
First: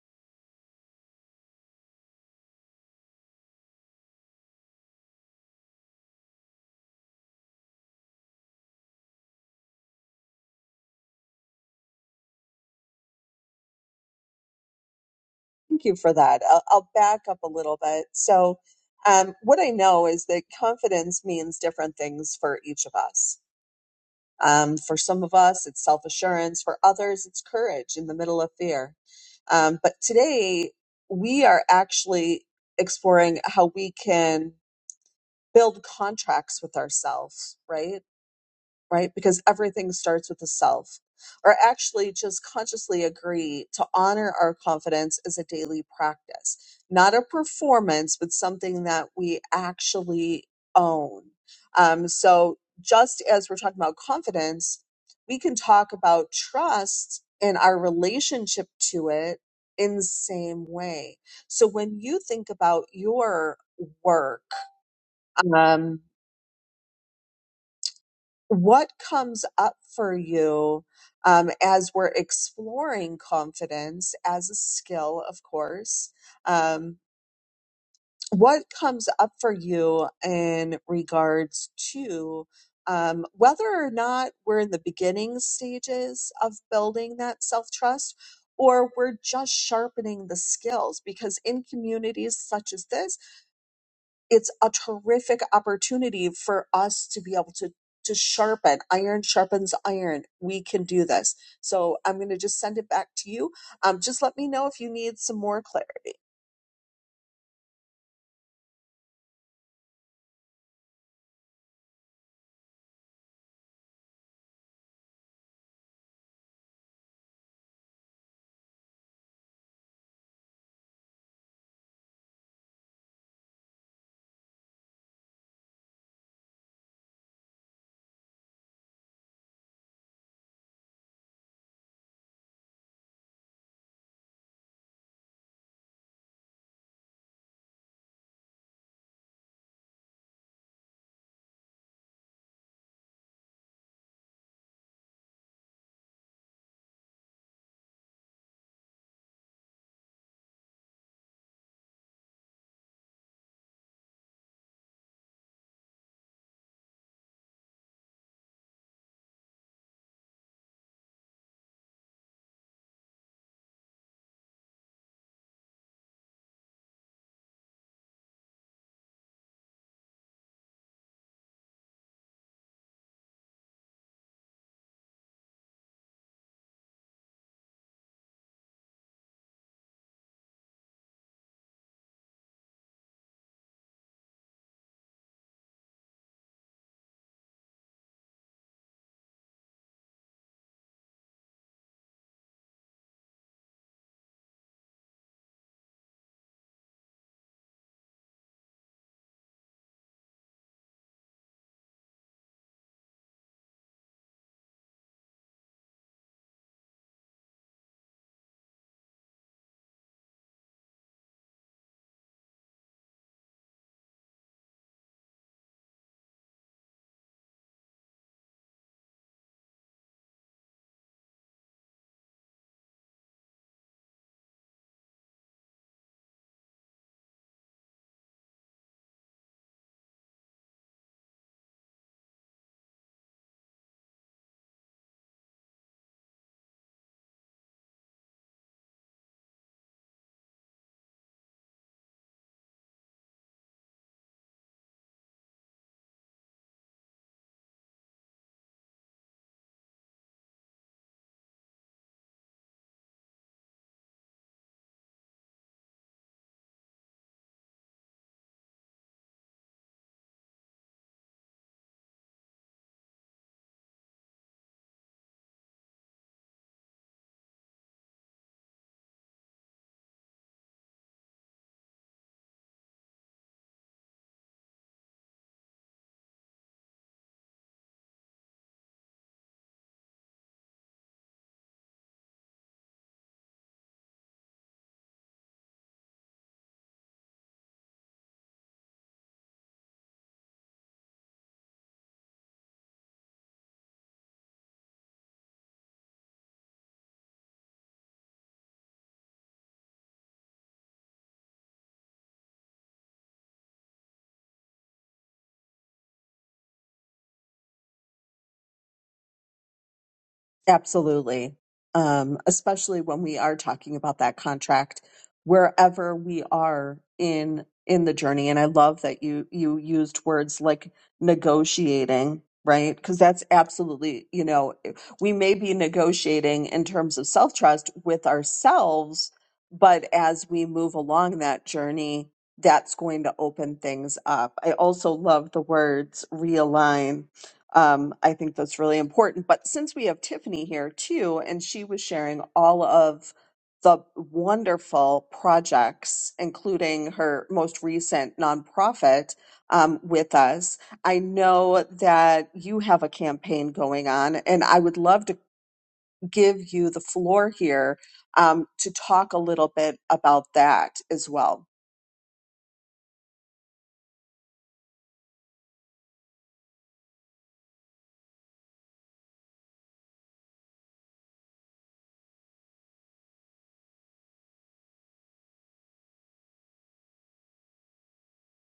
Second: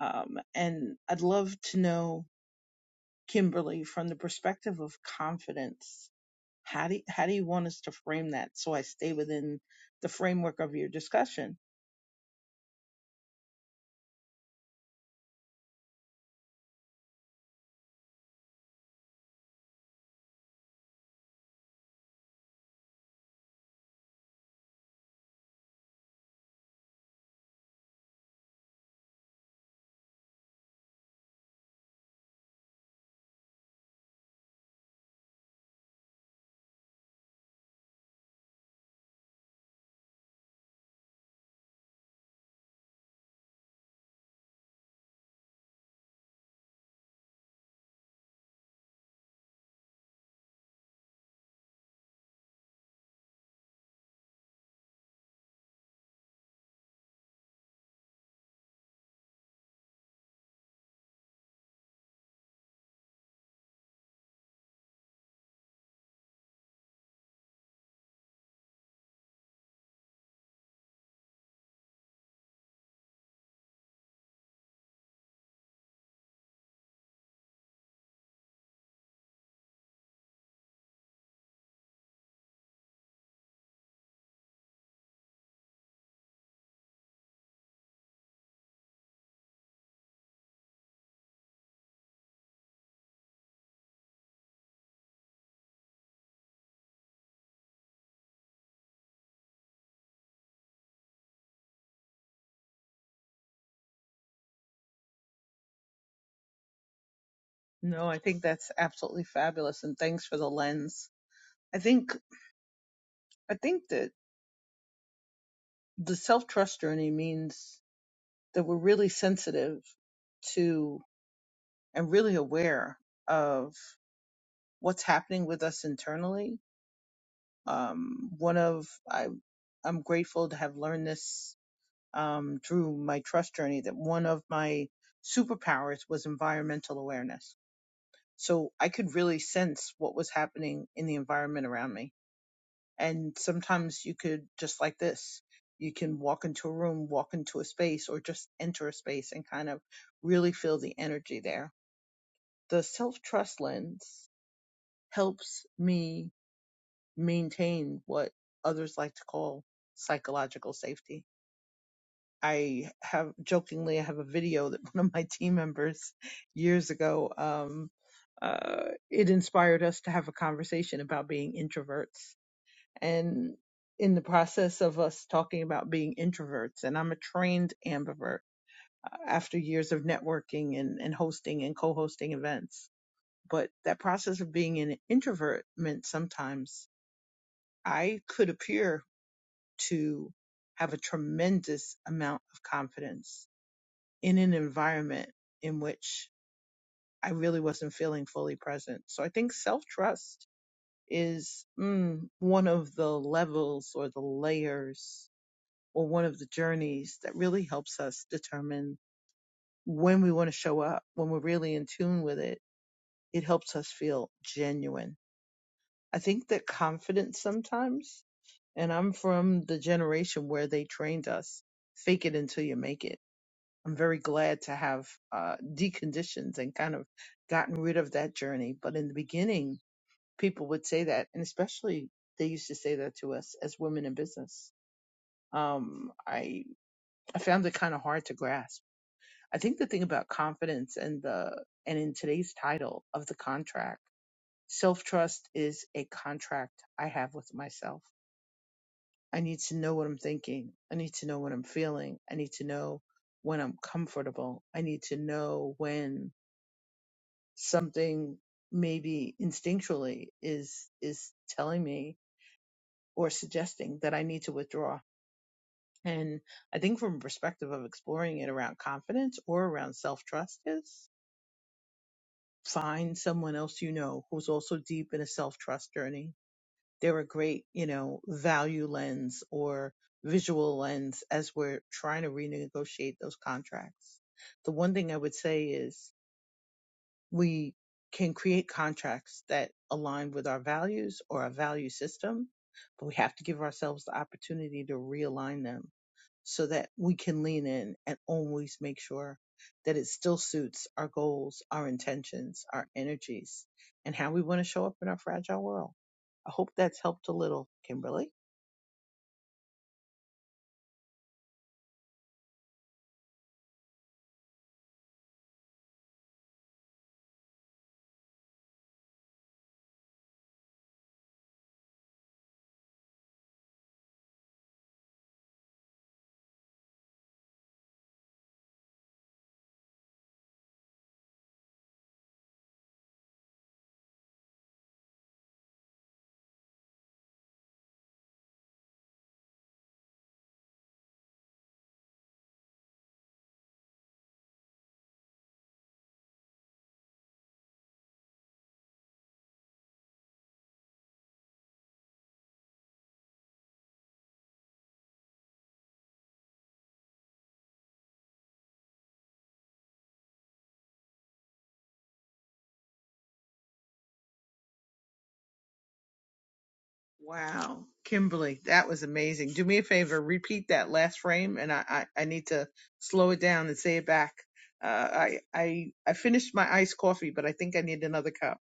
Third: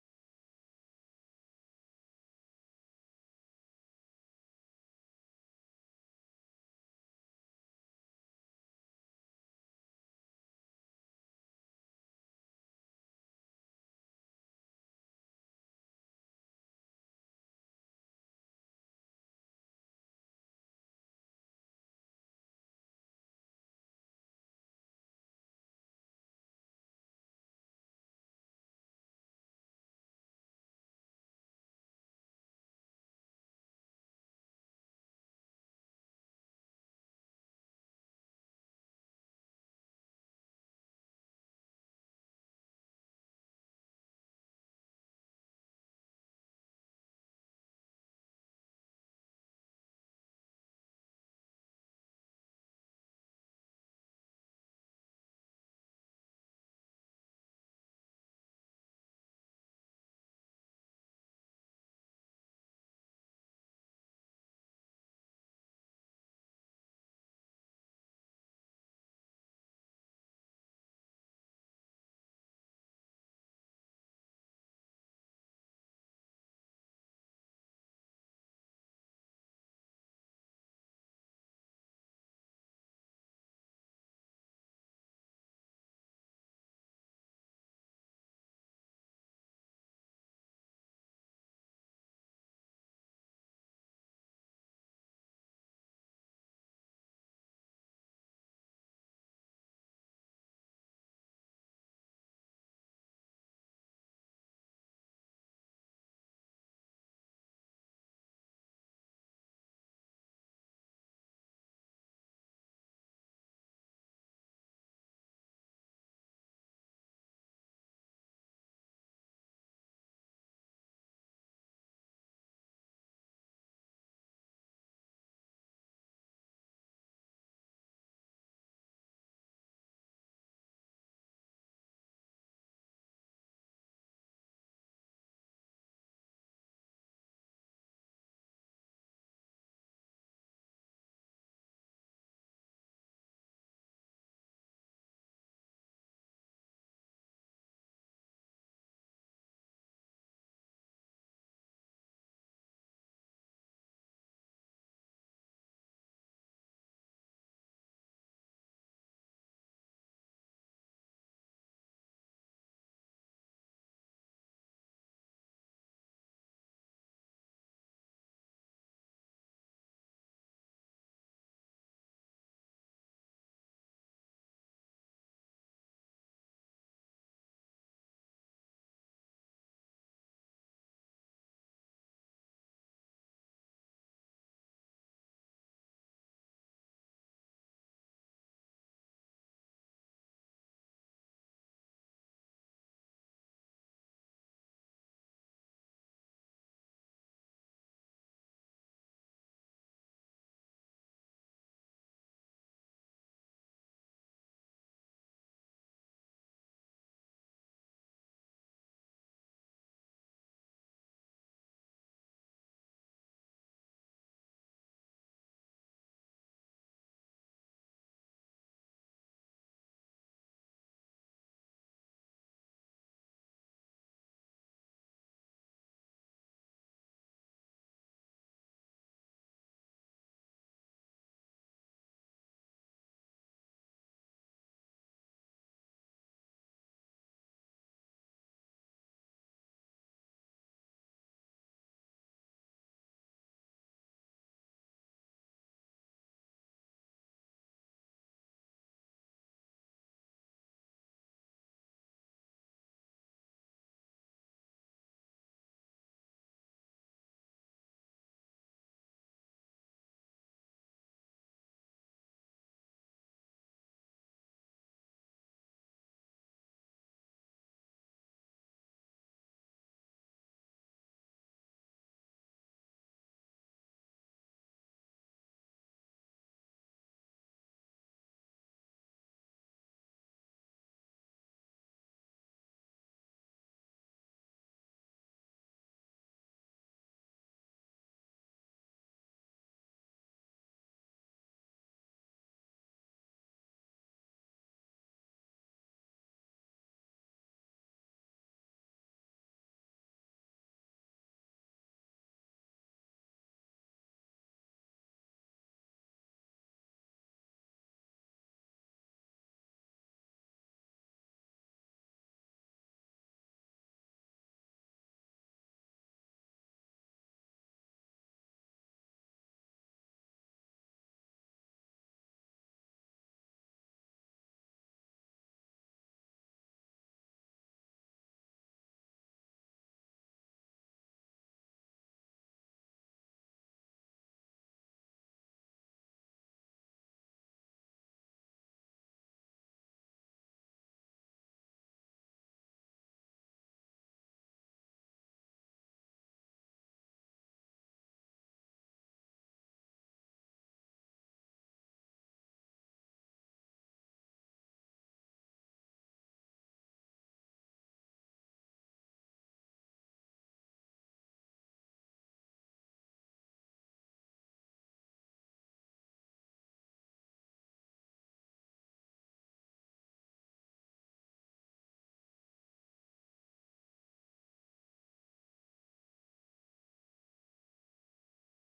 Um, and I'd love to know Kimberly from the perspective of confidence. How do how do you want us to frame that so I stay within the framework of your discussion? Thank you for that. I'll, I'll back up a little bit. So, um, what I know is that confidence means different things for each of us. Um, for some of us, it's self assurance. For others, it's courage in the middle of fear. Um, but today, we are actually exploring how we can build contracts with ourselves, right? right? Because everything starts with the self. Or actually, just consciously agree to honor our confidence as a daily practice, not a performance, but something that we actually own. Um, so, just as we're talking about confidence, we can talk about trust and our relationship to it in the same way. So, when you think about your work, um, what comes up for you um, as we're exploring confidence as a skill, of course? Um, what comes up for you in regards to um, whether or not we're in the beginning stages of building that self trust? Or we're just sharpening the skills because in communities such as this, it's a terrific opportunity for us to be able to to sharpen iron sharpens iron we can do this so i'm going to just send it back to you um, just let me know if you need some more clarity. No, I think that's absolutely fabulous, and thanks for the lens. I think I think that the self trust journey means that we're really sensitive to and really aware of what's happening with us internally. Um, one of I I'm grateful to have learned this um, through my trust journey that one of my superpowers was environmental awareness So I could really sense what was happening in the environment around me. And sometimes you could, just like this, you can walk into a room, walk into a space, or just enter a space and kind of really feel the energy there. The self trust lens helps me maintain what others like to call psychological safety I have jokingly I have a video that [LAUGHS] one of my team members years ago um uh it inspired us to have a conversation about being introverts and in the process of us talking about being introverts and I'm a trained ambivert uh, after years of networking and and hosting and co-hosting events but that process of being an introvert meant sometimes I could appear to have a tremendous amount of confidence in an environment in which I really wasn't feeling fully present. So I think self trust is mm, one of the levels or the layers or one of the journeys that really helps us determine when we want to show up, when we're really in tune with it. It helps us feel genuine. I think that confidence sometimes, and I'm from the generation where they trained us fake it until you make it I'm very glad to have uh, deconditioned and kind of gotten rid of that journey. But in the beginning, people would say that, and especially they used to say that to us as women in business. Um, I I found it kind of hard to grasp. I think the thing about confidence and the and in today's title of the contract, self trust is a contract I have with myself. I need to know what I'm thinking. I need to know what I'm feeling. I need to know when I'm comfortable. I need to know when something maybe instinctually is is telling me or suggesting that I need to withdraw. And I think from a perspective of exploring it around confidence or around self trust is find someone else you know who's also deep in a self trust journey. They're a great, you know, value lens or visual lens as we're trying to renegotiate those contracts. The one thing I would say is we can create contracts that align with our values or our value system, but we have to give ourselves the opportunity to realign them so that we can lean in and always make sure that it still suits our goals, our intentions, our energies, and how we want to show up in our fragile world. I hope that's helped a little, Kimberly. Absolutely. Um, especially when we are talking about that contract, wherever we are in in the journey. And I love that you you used words like negotiating, right? Because that's absolutely, you know, eh, we may be negotiating in terms of self trust with ourselves, but as we move along that journey, that's going to open things up. I also love the words realign um, I think that's really important. But since we have Tiffany here too, and she was sharing all of the wonderful projects, including her most recent nonprofit um, with us, I know that you have a campaign going on, and I would love to give you the floor here um, to talk a little bit about that as well. Wow, Kimberly, that was amazing. Do me a favor, repeat that last frame, and I I, I need to slow it down and say it back. Uh, I I I finished my iced coffee, but I think I need another cup.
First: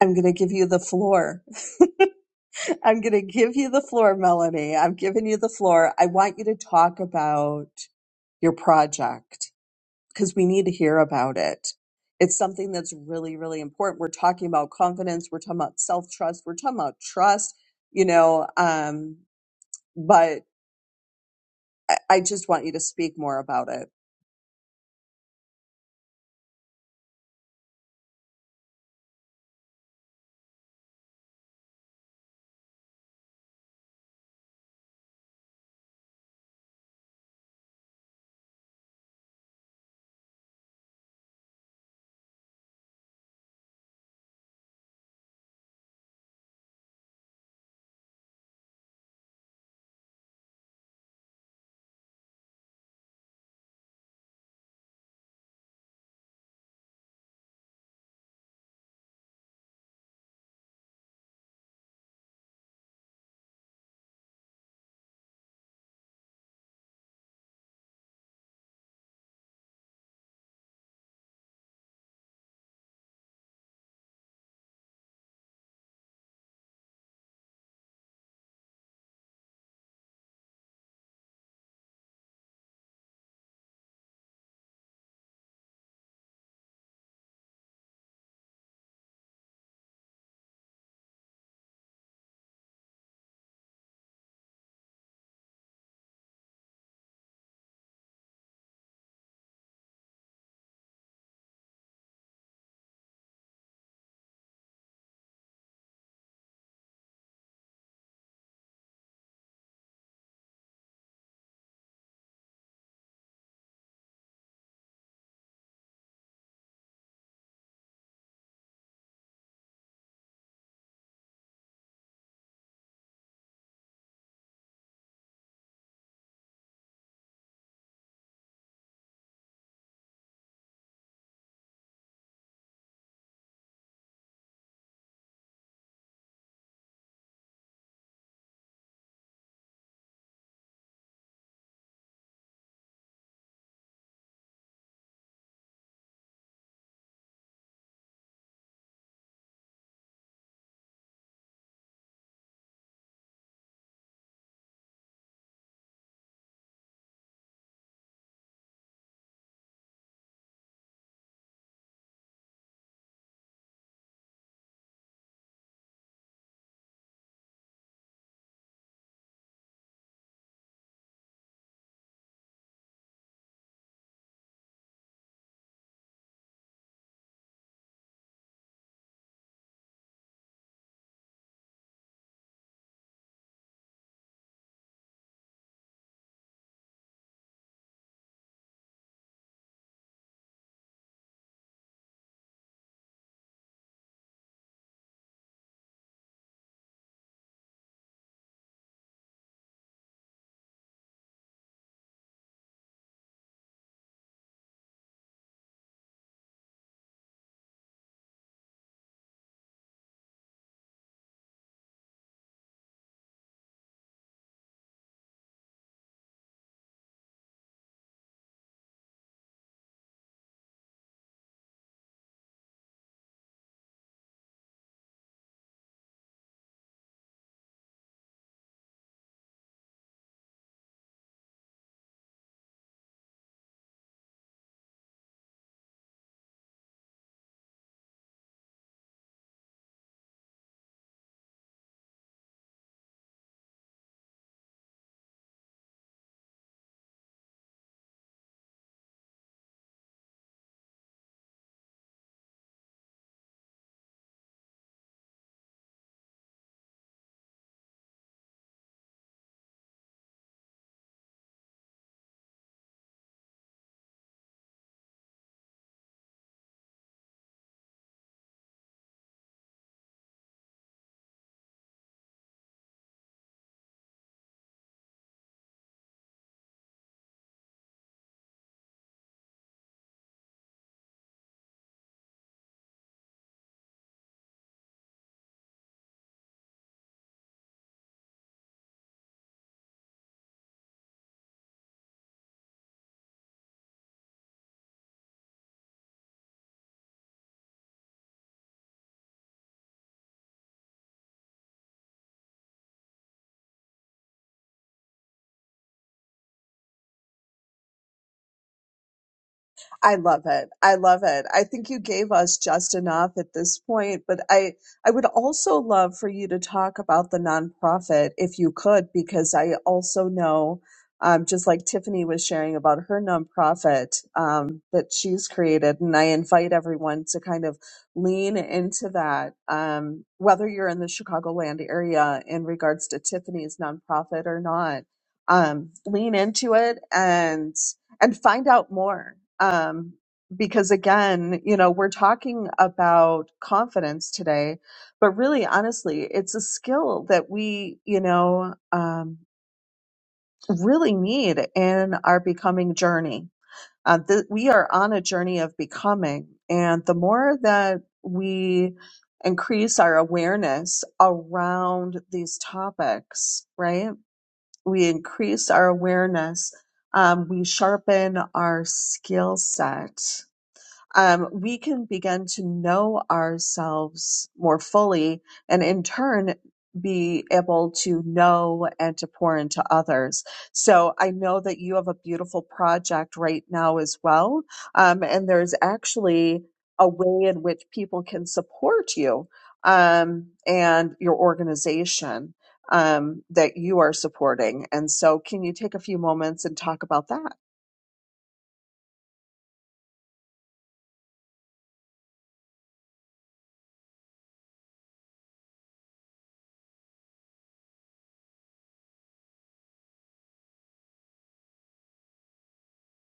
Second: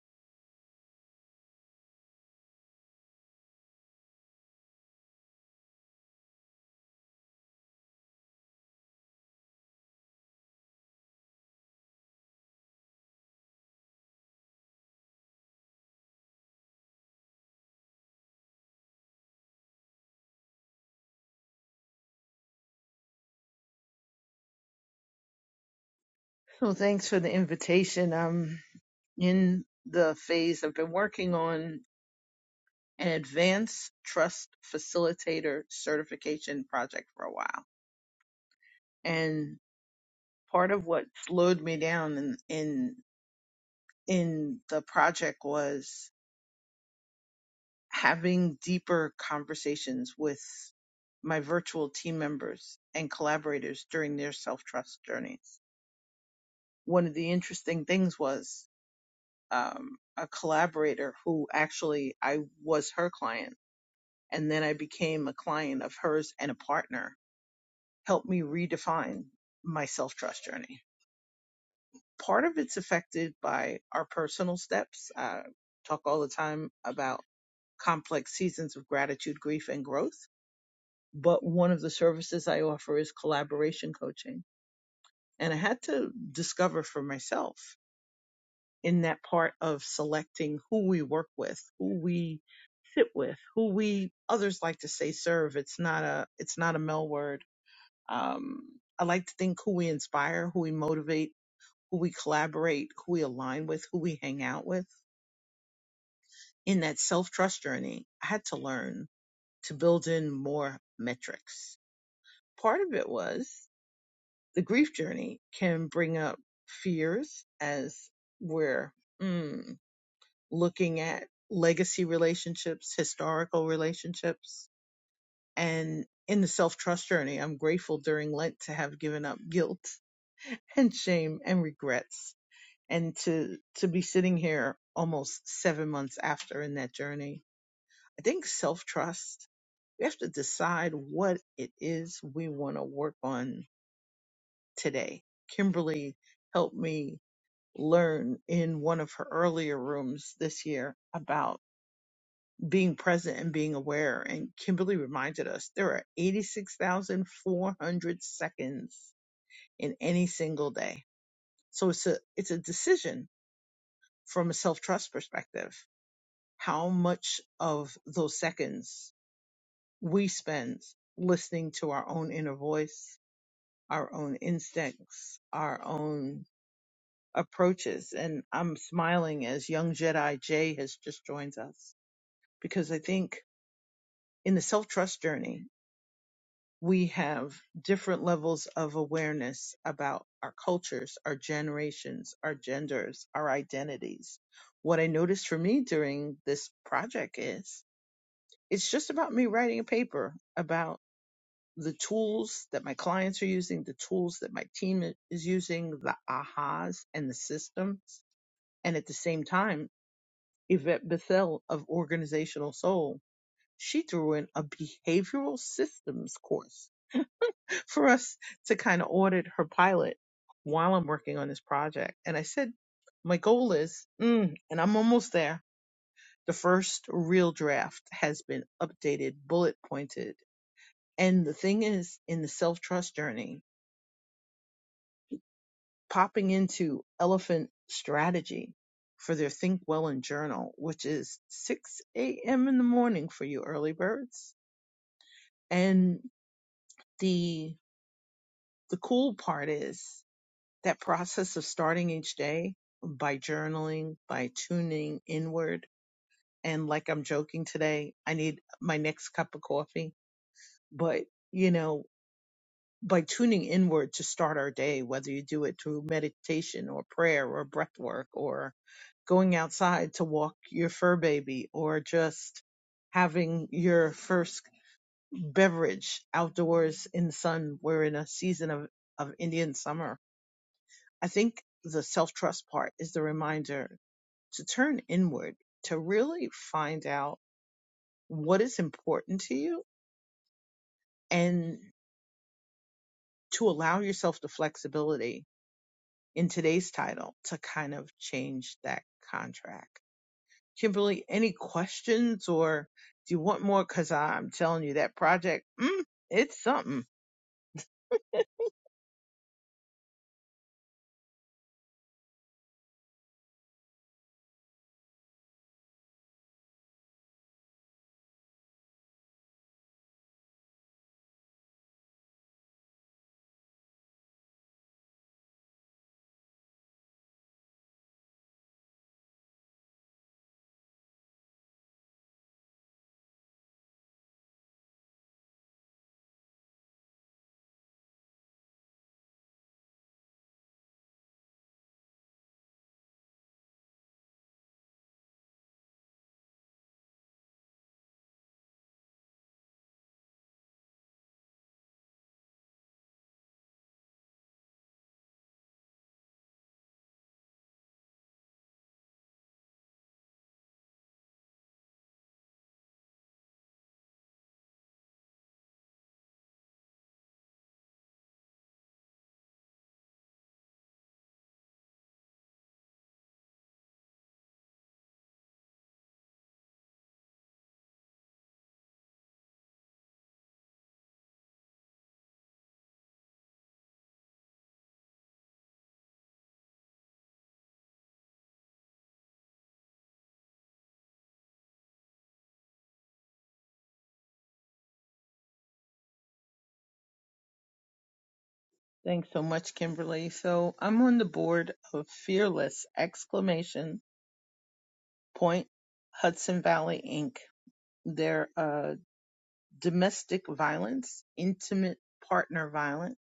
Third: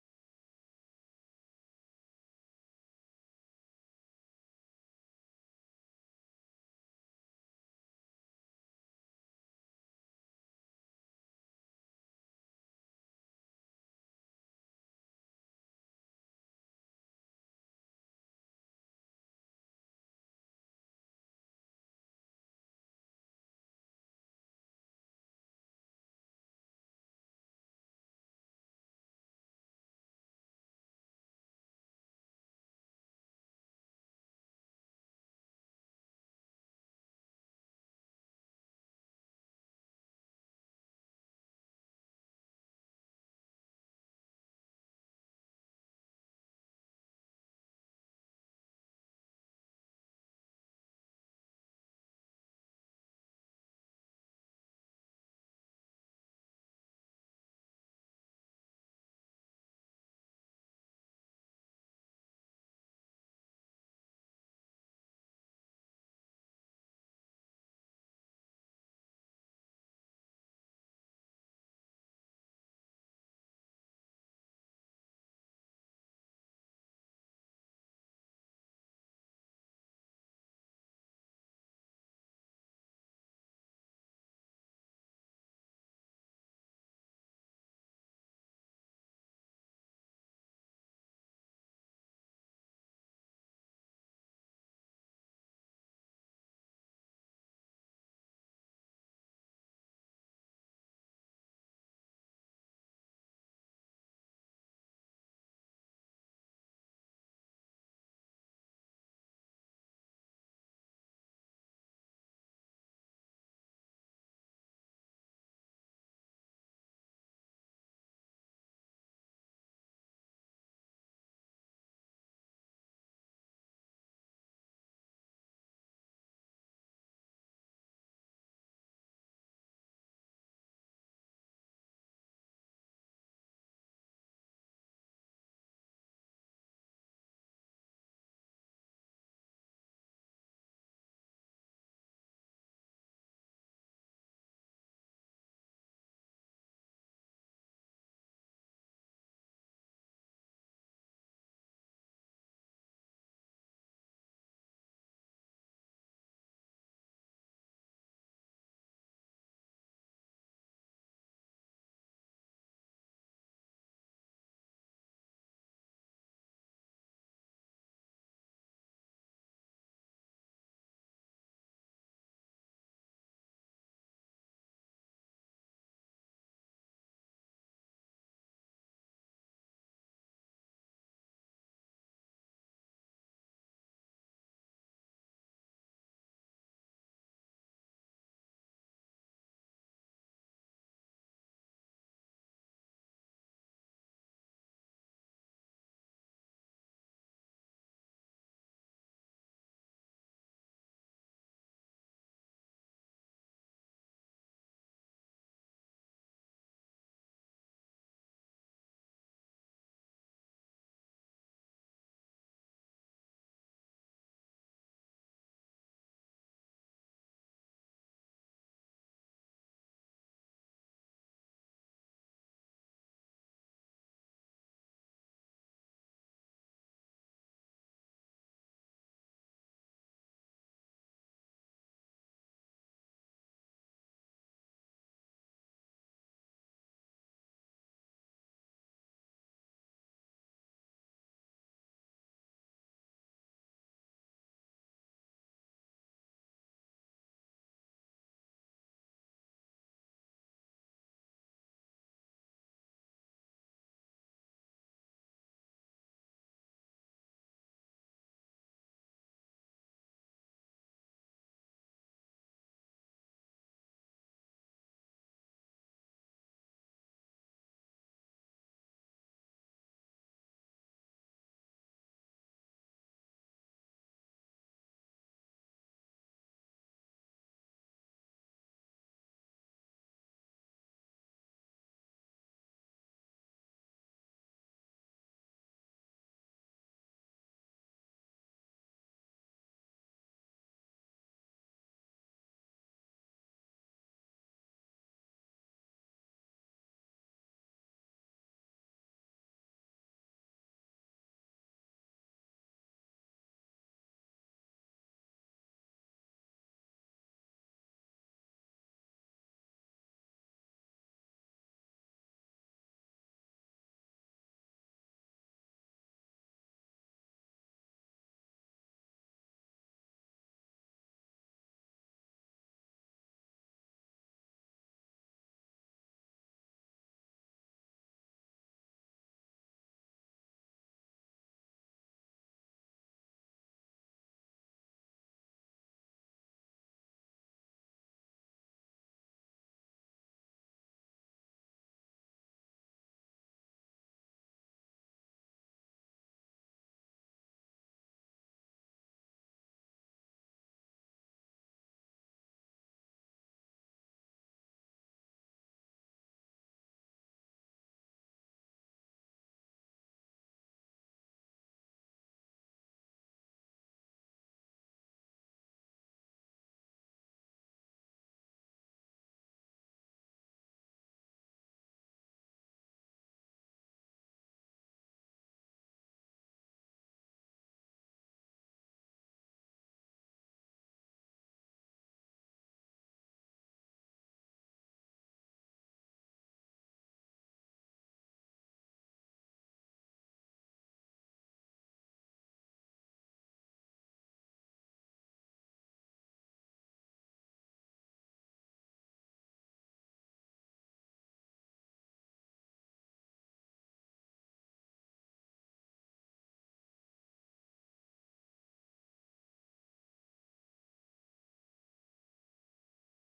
I'm going to give you the floor. I'm going to give you the floor, Melanie. I'm giving you the floor. I want you to talk about your project because we need to hear about it. It's something that's really, really important. We're talking about confidence. We're talking about self trust. We're talking about trust, you know, um, but I I just want you to speak more about it. So thanks for the invitation. I'm in the phase I've been working on an advanced trust facilitator certification project for a while, and part of what slowed me down in in in the project was having deeper conversations with my virtual team members and collaborators during their self trust journeys. One of the interesting things was um, a collaborator who actually I was her client and then I became a client of hers and a partner helped me redefine my self trust journey. Part of it's affected by our personal steps. I talk all the time about complex seasons of gratitude, grief, and growth but one of the services I offer is collaboration coaching. And I had to discover for myself in that part of selecting who we work with, who we sit with, who we others like to say serve. It's not a it's not a male word. Um, I like to think who we inspire, who we motivate, who we collaborate, who we align with, who we hang out with. In that self trust journey, I had to learn to build in more metrics. Part of it was the grief journey can bring up fears as we're mm, looking at legacy relationships, historical relationships, and in the self trust journey, I'm grateful during Lent to have given up guilt [LAUGHS] and shame and regrets and to, to be sitting here almost seven months after in that journey. I think self trust, we have to decide what it is we want to work on today. Kimberly helped me learn in one of her earlier rooms this year about being present and being aware. And Kimberly reminded us there are 86,400 seconds in any single day. So it's a, it's a decision from a self trust perspective, how much of those seconds we spend listening to our own inner voice, our own instincts, our own approaches. And I'm smiling as young Jedi Jay has just joined us because I think in the self trust journey, we have different levels of awareness about our cultures, our generations, our genders, our identities. What I noticed for me during this project is it's just about me writing a paper about the tools that my clients are using, the tools that my team i- is using, the ahas and the systems. And at the same time, Yvette Bethel of Organizational Soul she threw in a behavioral systems course for us to kind of audit her pilot while I'm working on this project. And I said, my goal is, mm, and I'm almost there. The first real draft has been updated, bullet pointed. And the thing is, in the self trust journey, popping into elephant strategy for their Think Well and Journal, which is 6 a.m. in the morning for you early birds. And the the cool part is that process of starting each day by journaling, by tuning inward. And like I'm joking today, I need my next cup of coffee. But, you know, by tuning inward to start our day, whether you do it through meditation or prayer or breath work or going outside to walk your fur baby or just having your first beverage outdoors in the sun. We're in a season of, of Indian summer I think the self trust part is the reminder to turn inward, to really find out what is important to you and to allow yourself the flexibility in today's title to kind of change that contract. Kimberly, any questions or do you want more? Cause I'm telling you that project, mm, it's something. I love it. I love it. I think you gave us just enough at this point, but I I would also love for you to talk about the nonprofit if you could, because I also know, um, just like Tiffany was sharing about her nonprofit um, that she's created, and I invite everyone to kind of lean into that, um, whether you're in the Chicagoland area in regards to Tiffany's nonprofit or not. Um, lean into it and and find out more. Um, because again, you know, we're talking about confidence today, but really, honestly, it's a skill that we, you know, um, really need in our becoming journey. Uh, th- we are on a journey of becoming, and the more that we increase our awareness around these topics, right? we increase our awareness, um, we sharpen our skill set um, we can begin to know ourselves more fully and in turn be able to know and to pour into others. So I know that you have a beautiful project right now as well. Um, and there's actually a way in which people can support you um, and your organization um, that you are supporting. And so, can you take a few moments and talk about that? [LAUGHS] Thanks so much, Kimberly. So I'm on the board of Fearless exclamation point Hudson Valley Inc. their uh, domestic violence, intimate partner violence,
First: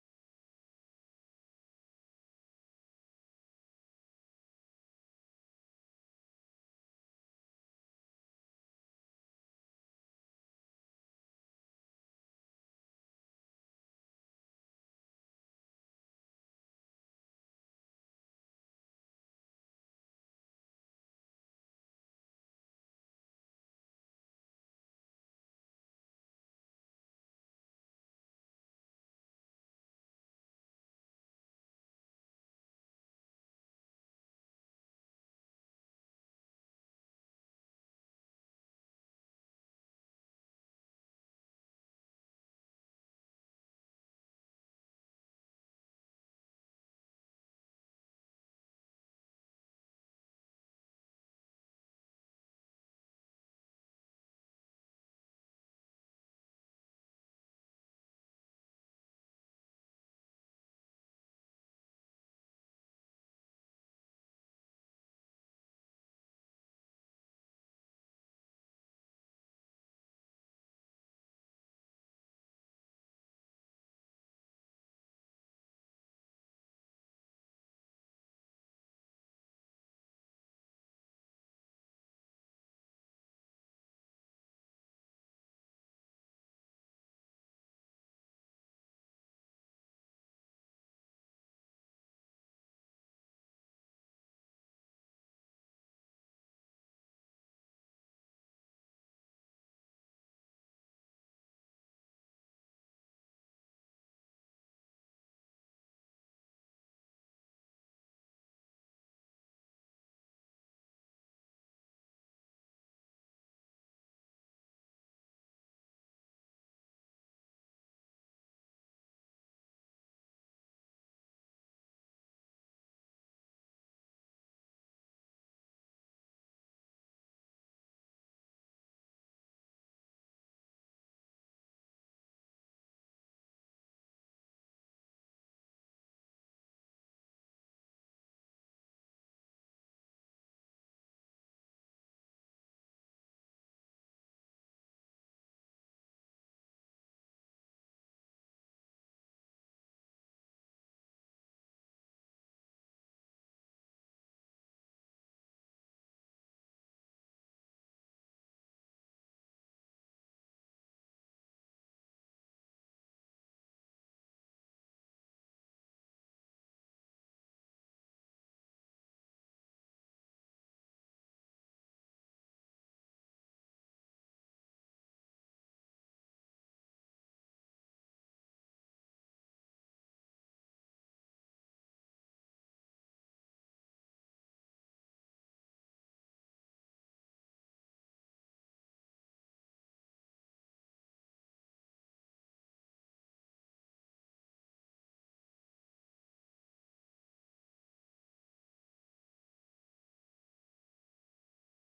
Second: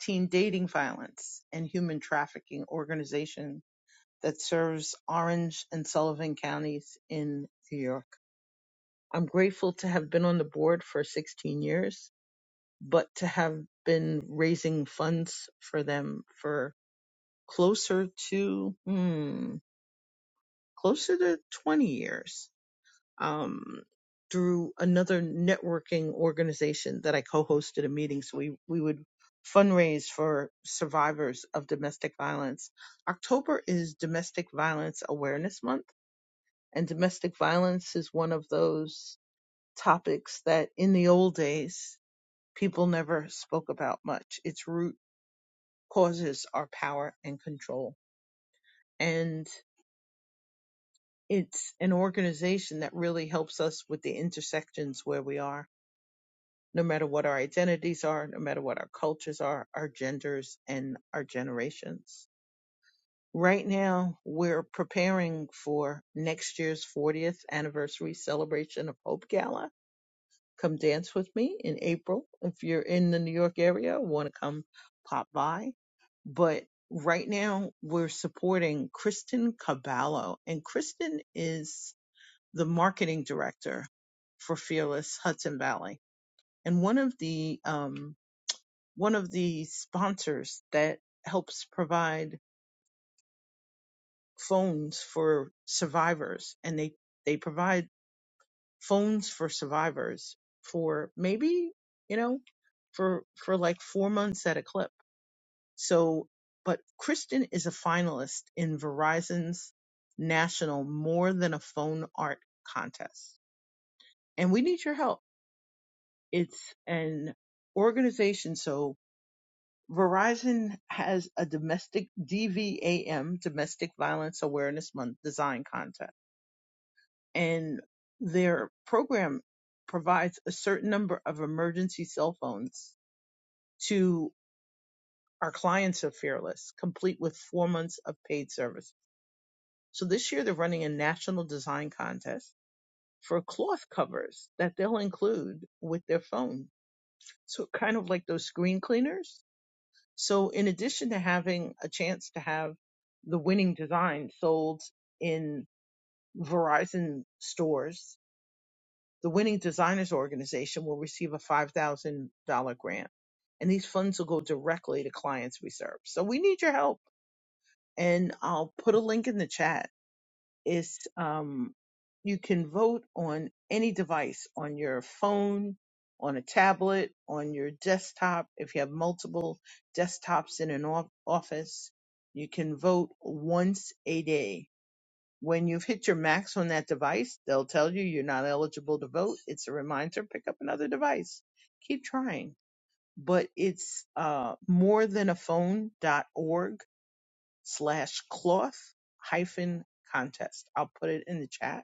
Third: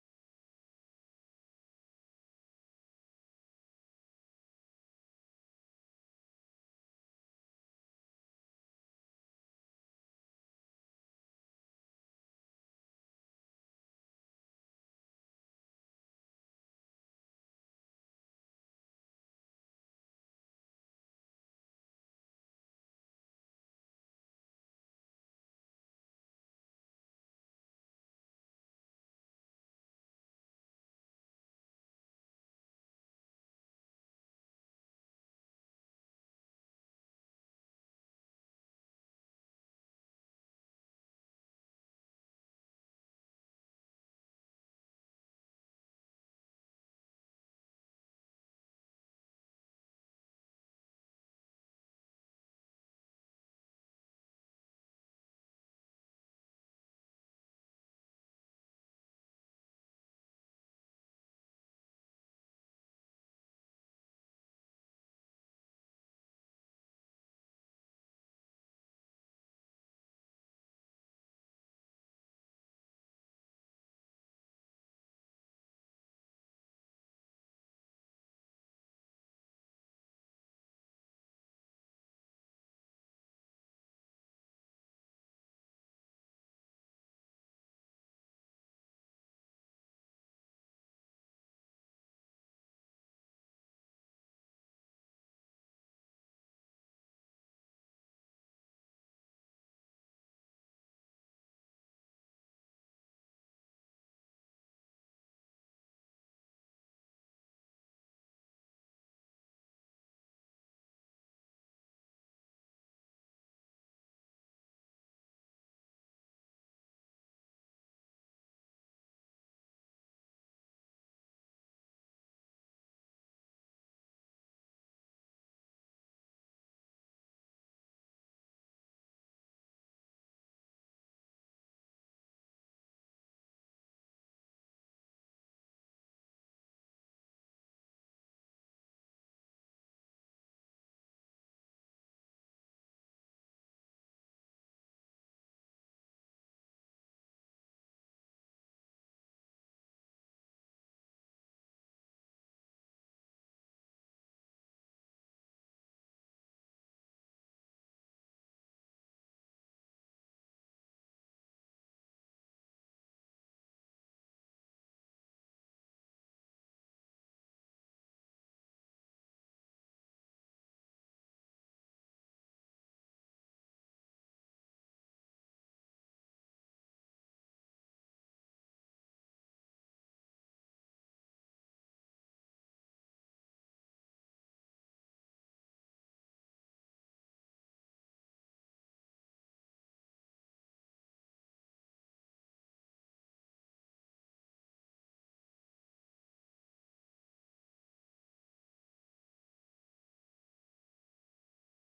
teen dating violence, and human trafficking organization that serves Orange and Sullivan counties in New York. I'm grateful to have been on the board for 16 years, but to have been raising funds for them for closer to, hmm, closer to 20 years um, through another networking organization that I co-hosted a meeting. So we, we would fundraise for survivors of domestic violence. October is domestic violence awareness month and domestic violence is one of those topics that in the old days people never spoke about much. Its root causes are power and control. And it's an organization that really helps us with the intersections where we are no matter what our identities are, no matter what our cultures are, our genders, and our generations. Right now, we're preparing for next year's 40th anniversary celebration of Hope Gala. Come dance with me in April. If you're in the New York area, want to come pop by. But right now, we're supporting Kristen Caballo, and Kristen is the marketing director for Fearless Hudson Valley. And one of the um. one of the sponsors that helps provide phones for survivors and they they provide phones for survivors for maybe you know for for like 4 months at a clip so but Kristen is a finalist in Verizon's national more than a phone art contest and we need your help it's an organization so Verizon has a domestic DVAM, Domestic Violence Awareness Month design contest. And their program provides a certain number of emergency cell phones to our clients of Fearless, complete with four months of paid service. So this year they're running a national design contest for cloth covers that they'll include with their phone. So kind of like those screen cleaners So in addition to having a chance to have the winning design sold in Verizon stores, the winning designers organization will receive a $5,000 grant and these funds will go directly to clients we serve. So we need your help and I'll put a link in the chat is um, you can vote on any device on your phone, on a tablet, on your desktop. If you have multiple desktops in an off- office, you can vote once a day. When you've hit your max on that device, they'll tell you you're not eligible to vote. It's a reminder, pick up another device. Keep trying. But it's uh, more than a phone dot org slash cloth hyphen contest. I'll put it in the chat.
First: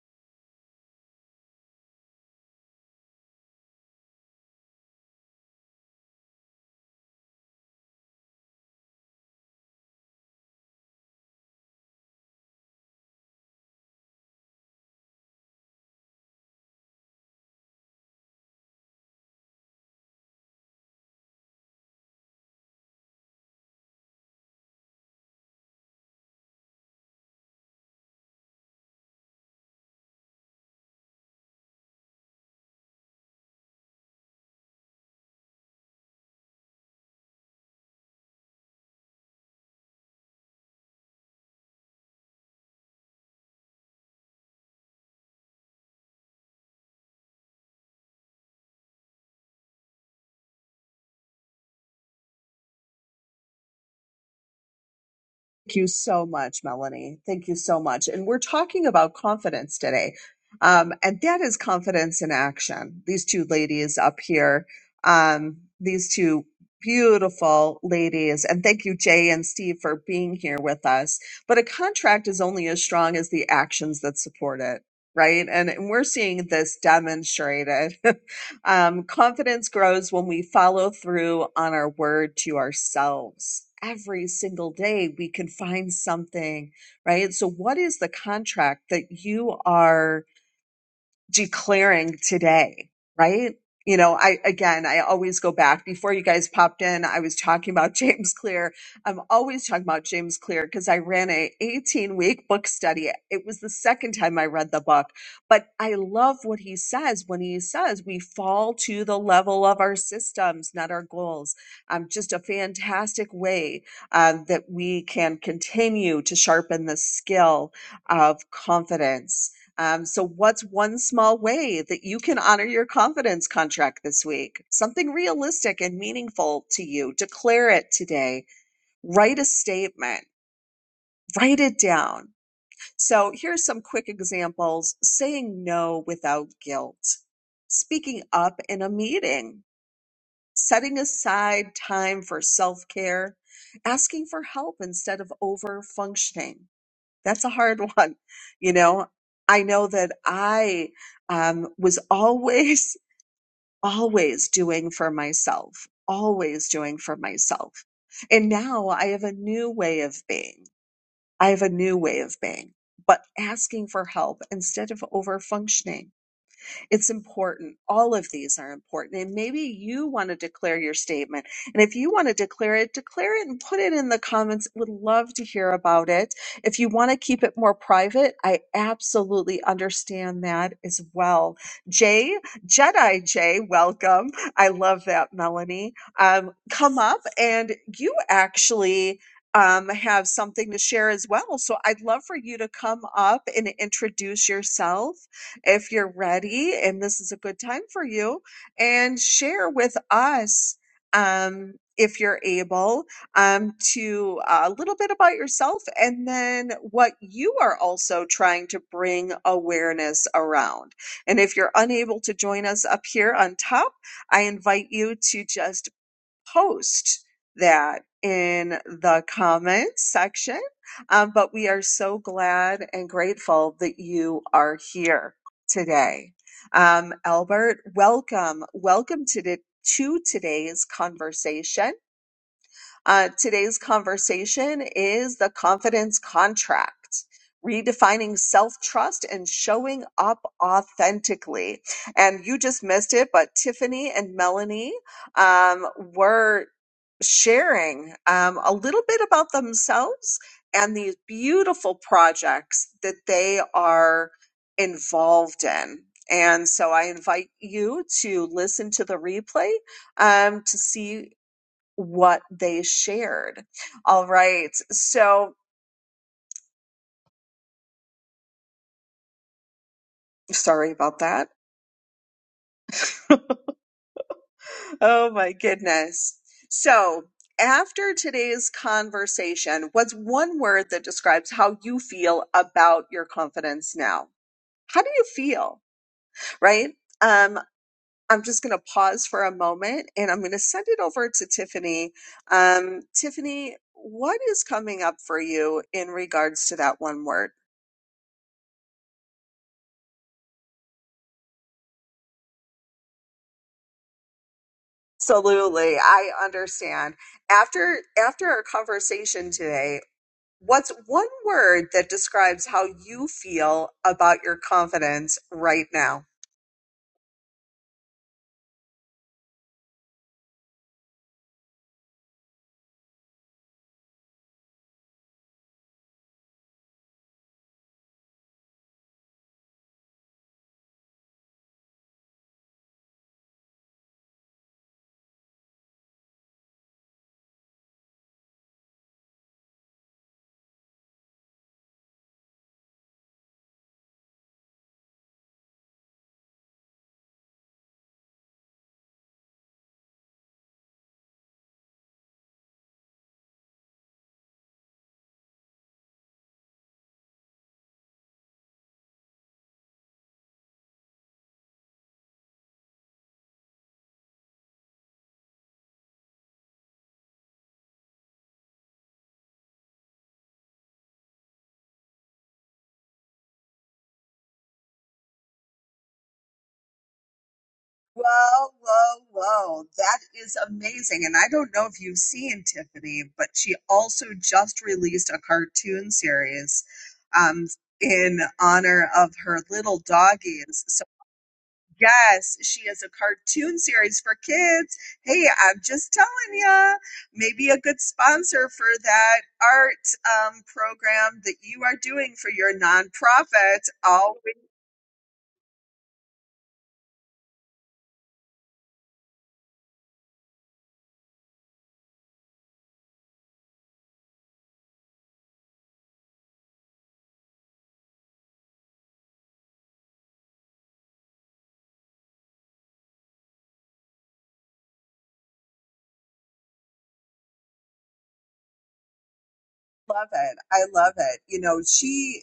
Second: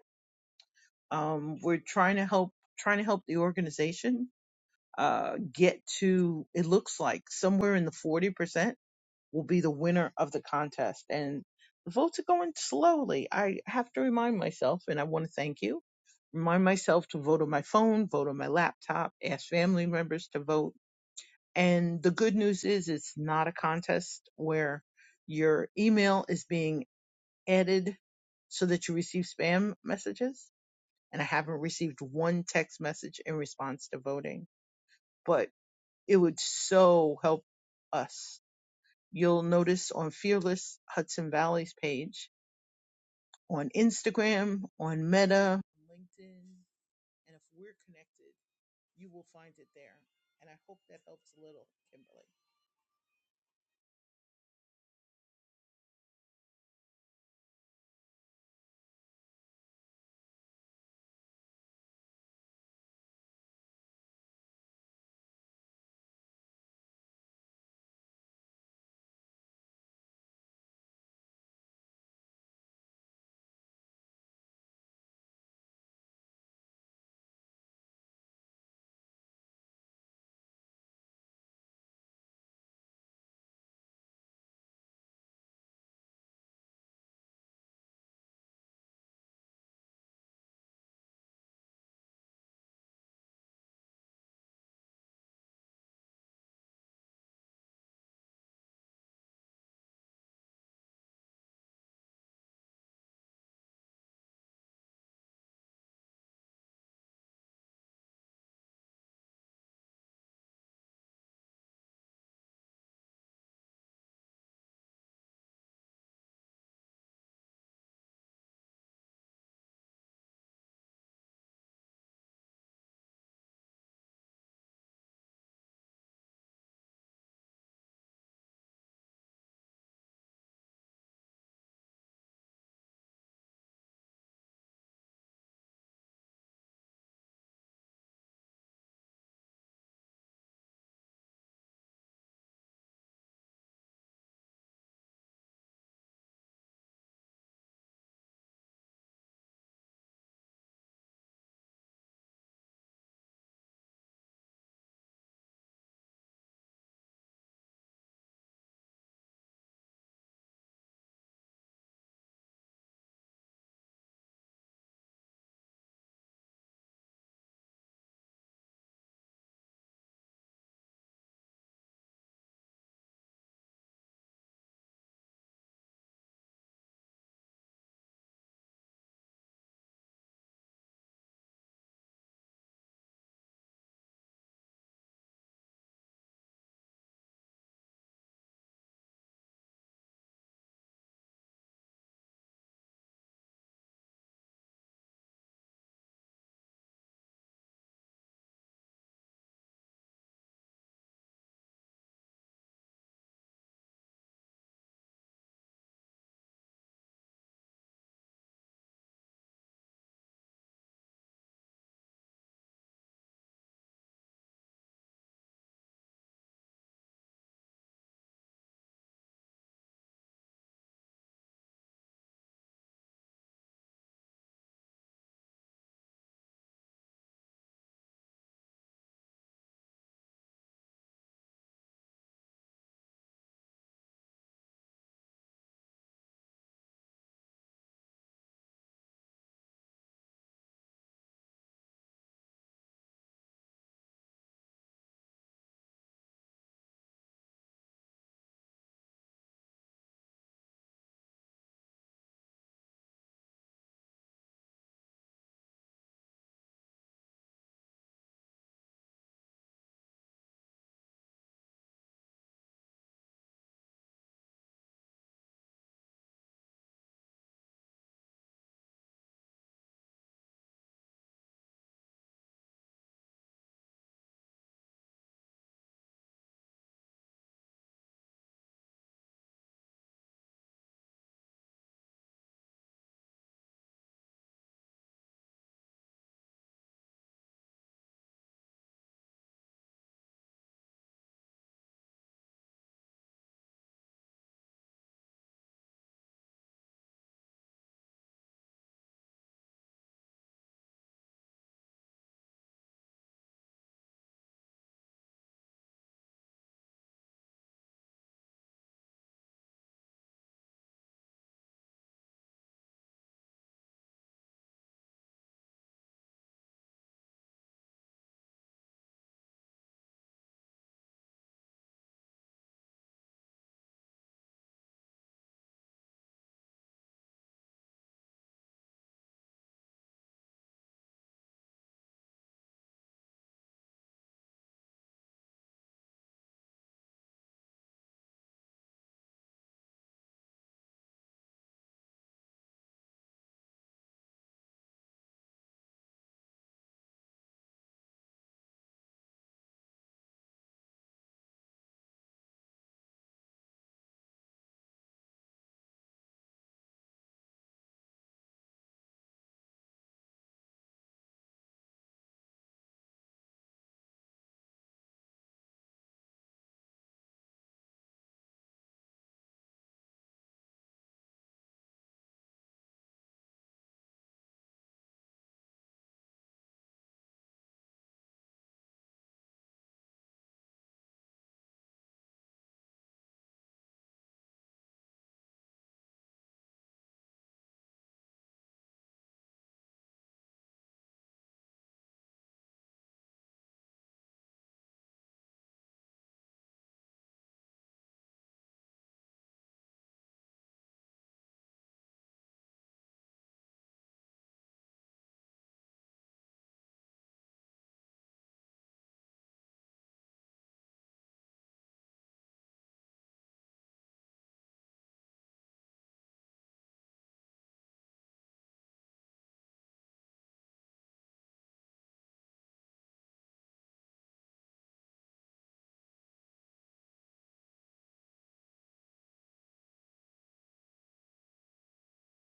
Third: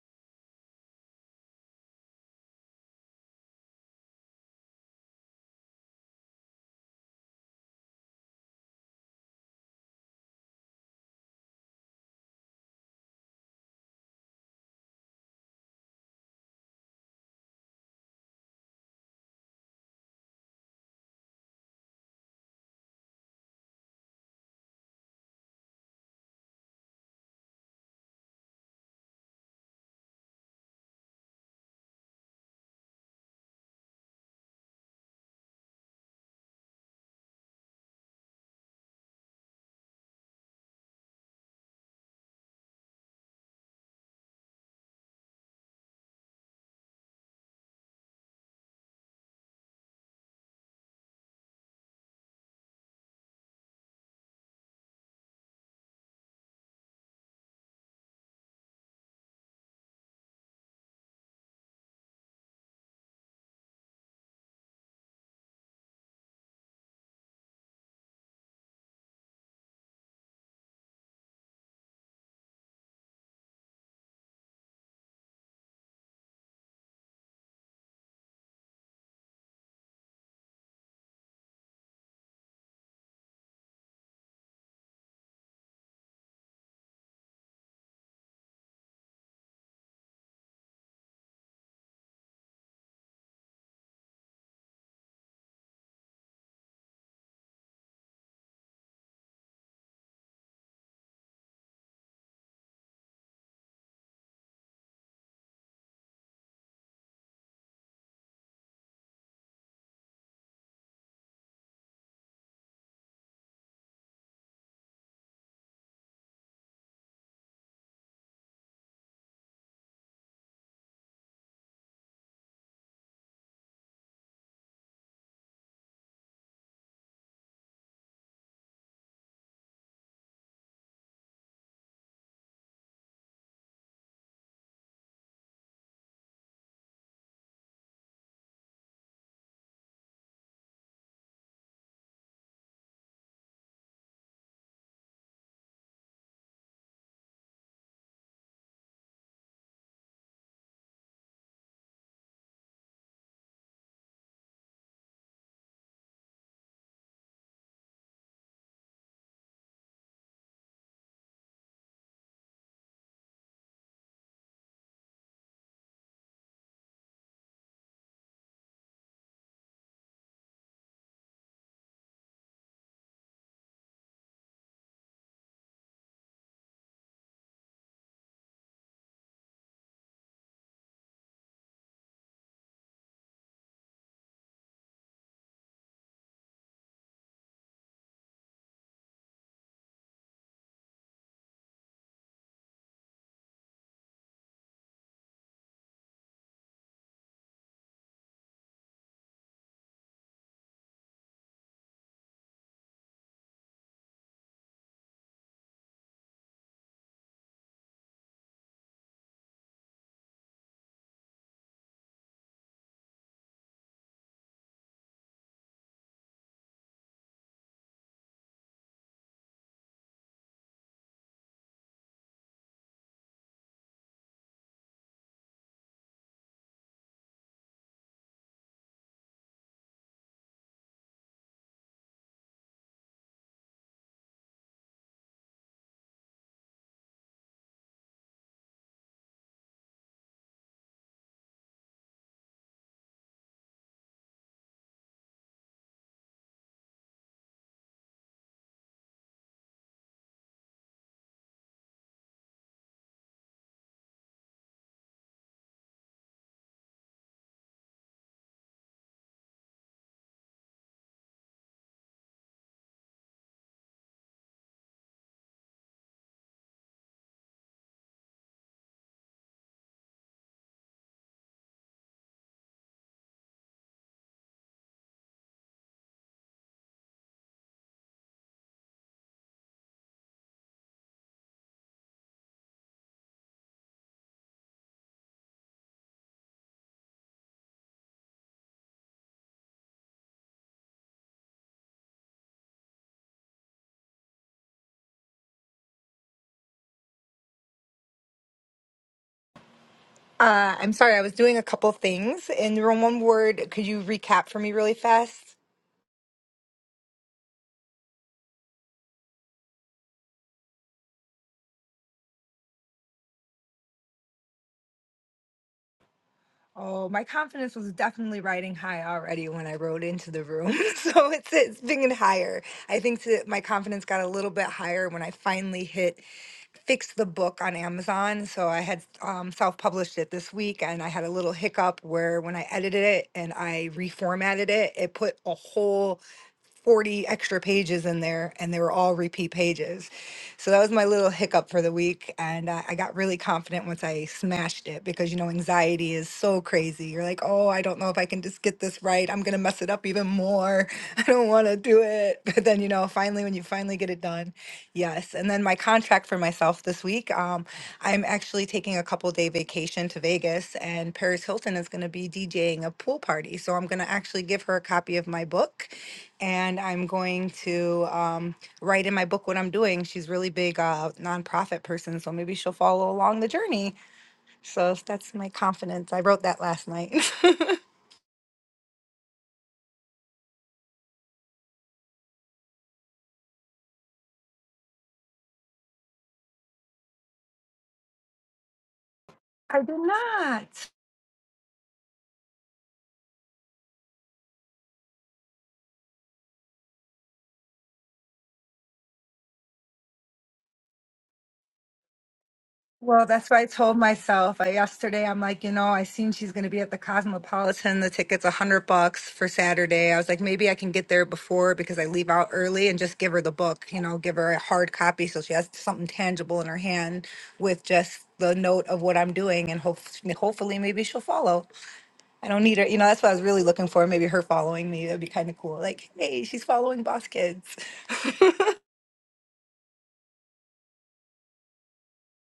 Um, we're trying to help, trying to help the organization, uh, get to, it looks like somewhere in the 40% will be the winner of the contest. And the votes are going slowly. I have to remind myself, and I want to thank you. Remind myself to vote on my phone, vote on my laptop, ask family members to vote. And the good news is it's not a contest where your email is being added so that you receive spam messages. And I haven't received one text message in response to voting, but it would so help us. You'll notice on Fearless Hudson Valley's page, on Instagram, on Meta, LinkedIn, and if we're connected, you will find it there. And I hope that helps a little, Kimberly. Thank you so much, Melanie. Thank you so much. And we're talking about confidence today. Um, and that is confidence in action. These two ladies up here, um, these two beautiful ladies. And thank you, Jay and Steve, for being here with us. But a contract is only as strong as the actions that support it, right? And, and we're seeing this demonstrated [LAUGHS] Um, confidence grows when we follow through on our word to ourselves. Every single day, we can find something, right? So, what is the contract that you are? declaring today, right? You know, I again, I always go back before you guys popped in. I was talking about [LAUGHS] James Clear. I'm always talking about James Clear because I ran a 18 week book study. It was the second time I read the book, but I love what he says when he says we fall to the level of our systems, not our goals. Um, just a fantastic way um, that we can continue to sharpen the skill of confidence um, so, what's one small way that you can honor your confidence contract this week? Something realistic and meaningful to you. Declare it today. Write a statement. Write it down. So, here's some quick examples saying no without guilt, speaking up in a meeting, setting aside time for self care, asking for help instead of over functioning that's a hard [LAUGHS] one. You know, I know that I um, was always, [LAUGHS] always doing for myself, always doing for myself. And now I have a new way of being. I have a new way of being, but asking for help instead of over functioning it's important. All of these are important. And maybe you want to declare your statement. And if you want to declare it, declare it and put it in the comments. Would love to hear about it. If you want to keep it more private, I absolutely understand that as well. Jay, Jedi Jay, welcome. I love that, Melanie. Um, come up and you actually um, have something to share as well. So I'd love for you to come up and introduce yourself if you're ready and this is a good time for you and share with us um, if you're able um, to uh, a little bit about yourself and then what you are also trying to bring awareness around and if you're unable to join us up here on top i invite you to just post that in the comments section. Um, but we are so glad and grateful that you are here today. Um, Albert, welcome. Welcome to, the, to today's conversation. Uh, today's conversation is the confidence contract. Redefining self trust and showing up authentically. And you just missed it, but Tiffany and Melanie um, were sharing um, a little bit about themselves and these beautiful projects that they are involved in. And so I invite you to listen to the replay um, to see what they shared. All right. So sorry about that. [LAUGHS] oh my goodness. So after today's conversation, what's one word that describes how you feel about your confidence now? How do you feel? Right? Um, I'm just going to pause for a moment and I'm going to send it over to Tiffany. Um, Tiffany, what is coming up for you in regards to that one word? Uh, I'm sorry, I was doing a couple things. In your one word, could you recap for me really fast? Absolutely. I understand. After after our conversation today, what's one word that describes how you feel about your confidence right now? Oh, my confidence was definitely riding high already when I rode into the room. [LAUGHS] So it's it's been higher. I think that my confidence got a little bit higher when I finally hit fix the book on Amazon. So I had um, self-published it this week and I had a little hiccup where when I edited it and I reformatted it, it put a whole 40 extra pages in there and they were all repeat pages. So that was my little hiccup for the week. And uh, I got really confident once I smashed it because, you know, anxiety is so crazy. You're like, oh, I don't know if I can just get this right. I'm going to mess it up even more. [LAUGHS] I don't want to do it. [LAUGHS] But then, you know, finally, when you finally get it done, yes. And then my contract for myself this week, um, I'm actually taking a couple day vacation to Vegas and Paris Hilton is going to be DJing a pool party. So I'm going to actually give her a copy of my book and I'm going to um, write in my book what I'm doing. She's really big uh, nonprofit person, so maybe she'll follow along the journey. So that's my confidence. I wrote that last night. [LAUGHS] Whoa, whoa, whoa. That is amazing. And I don't know if you've seen Tiffany, but she also just released a cartoon series um, in honor of her I did little doggies. not. so Yes, she is a cartoon series for kids. Hey, I'm just telling ya, maybe a good sponsor for that art um, program that you are doing for your Well, that's what I nonprofit. told Always myself. I, yesterday, I'm like, you know, I seen she's going to be at the Cosmopolitan. The ticket's a hundred bucks for Saturday. I was like, maybe I can get there before because I leave out early and just give her the book. You know, give her a hard copy so she has something tangible in her hand with just the note of what I'm doing, and hope, hopefully, maybe she'll follow. I don't need her. You know, that's what I was really looking for. Maybe her following me. That'd be kind of cool. Like, hey, she's following Boss Kids. love it. I love it. You know, she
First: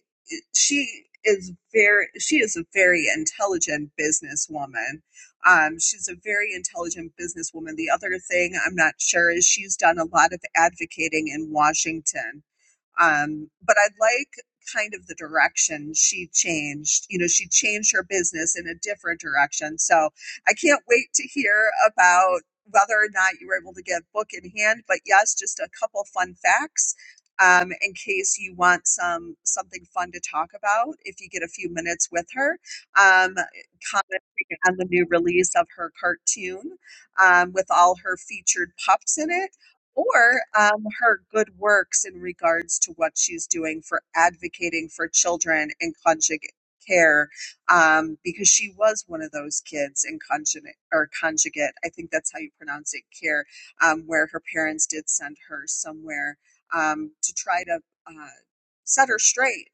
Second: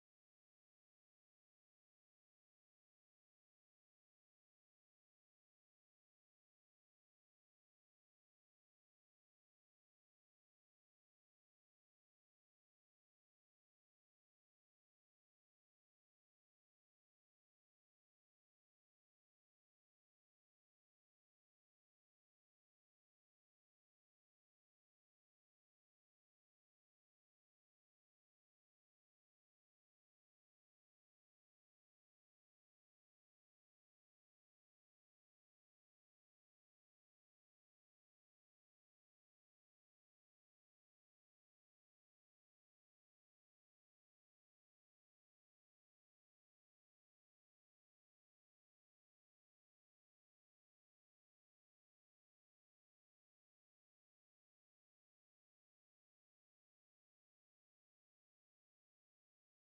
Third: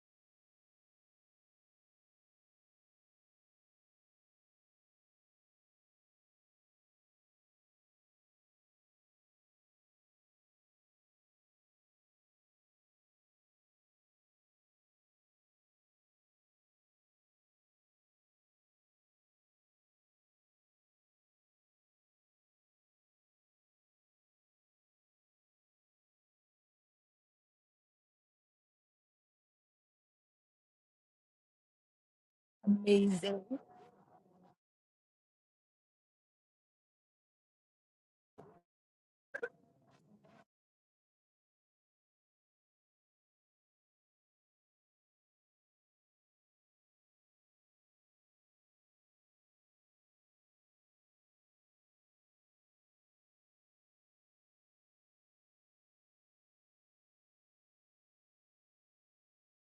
she is very she is a very intelligent businesswoman. Um, she's a very intelligent businesswoman. The other thing I'm not sure is she's done a lot of advocating in Washington um, but I like kind of the direction she changed. You know, she changed her business in a different direction. So I can't wait to hear about whether or not you were able to get book in hand. But yes, just a couple fun facts. Um, in case you want some something fun to talk about, if you get a few minutes with her, Amazing. um, commenting on the new release of her cartoon um, with all her featured pups in it, or um, her good works in regards to what she's doing for advocating for children in conjugate care um, because she was one of those kids in conjugate or conjugate i think that's how you pronounce it care um, where her parents did send her somewhere um, to try to uh, set her straight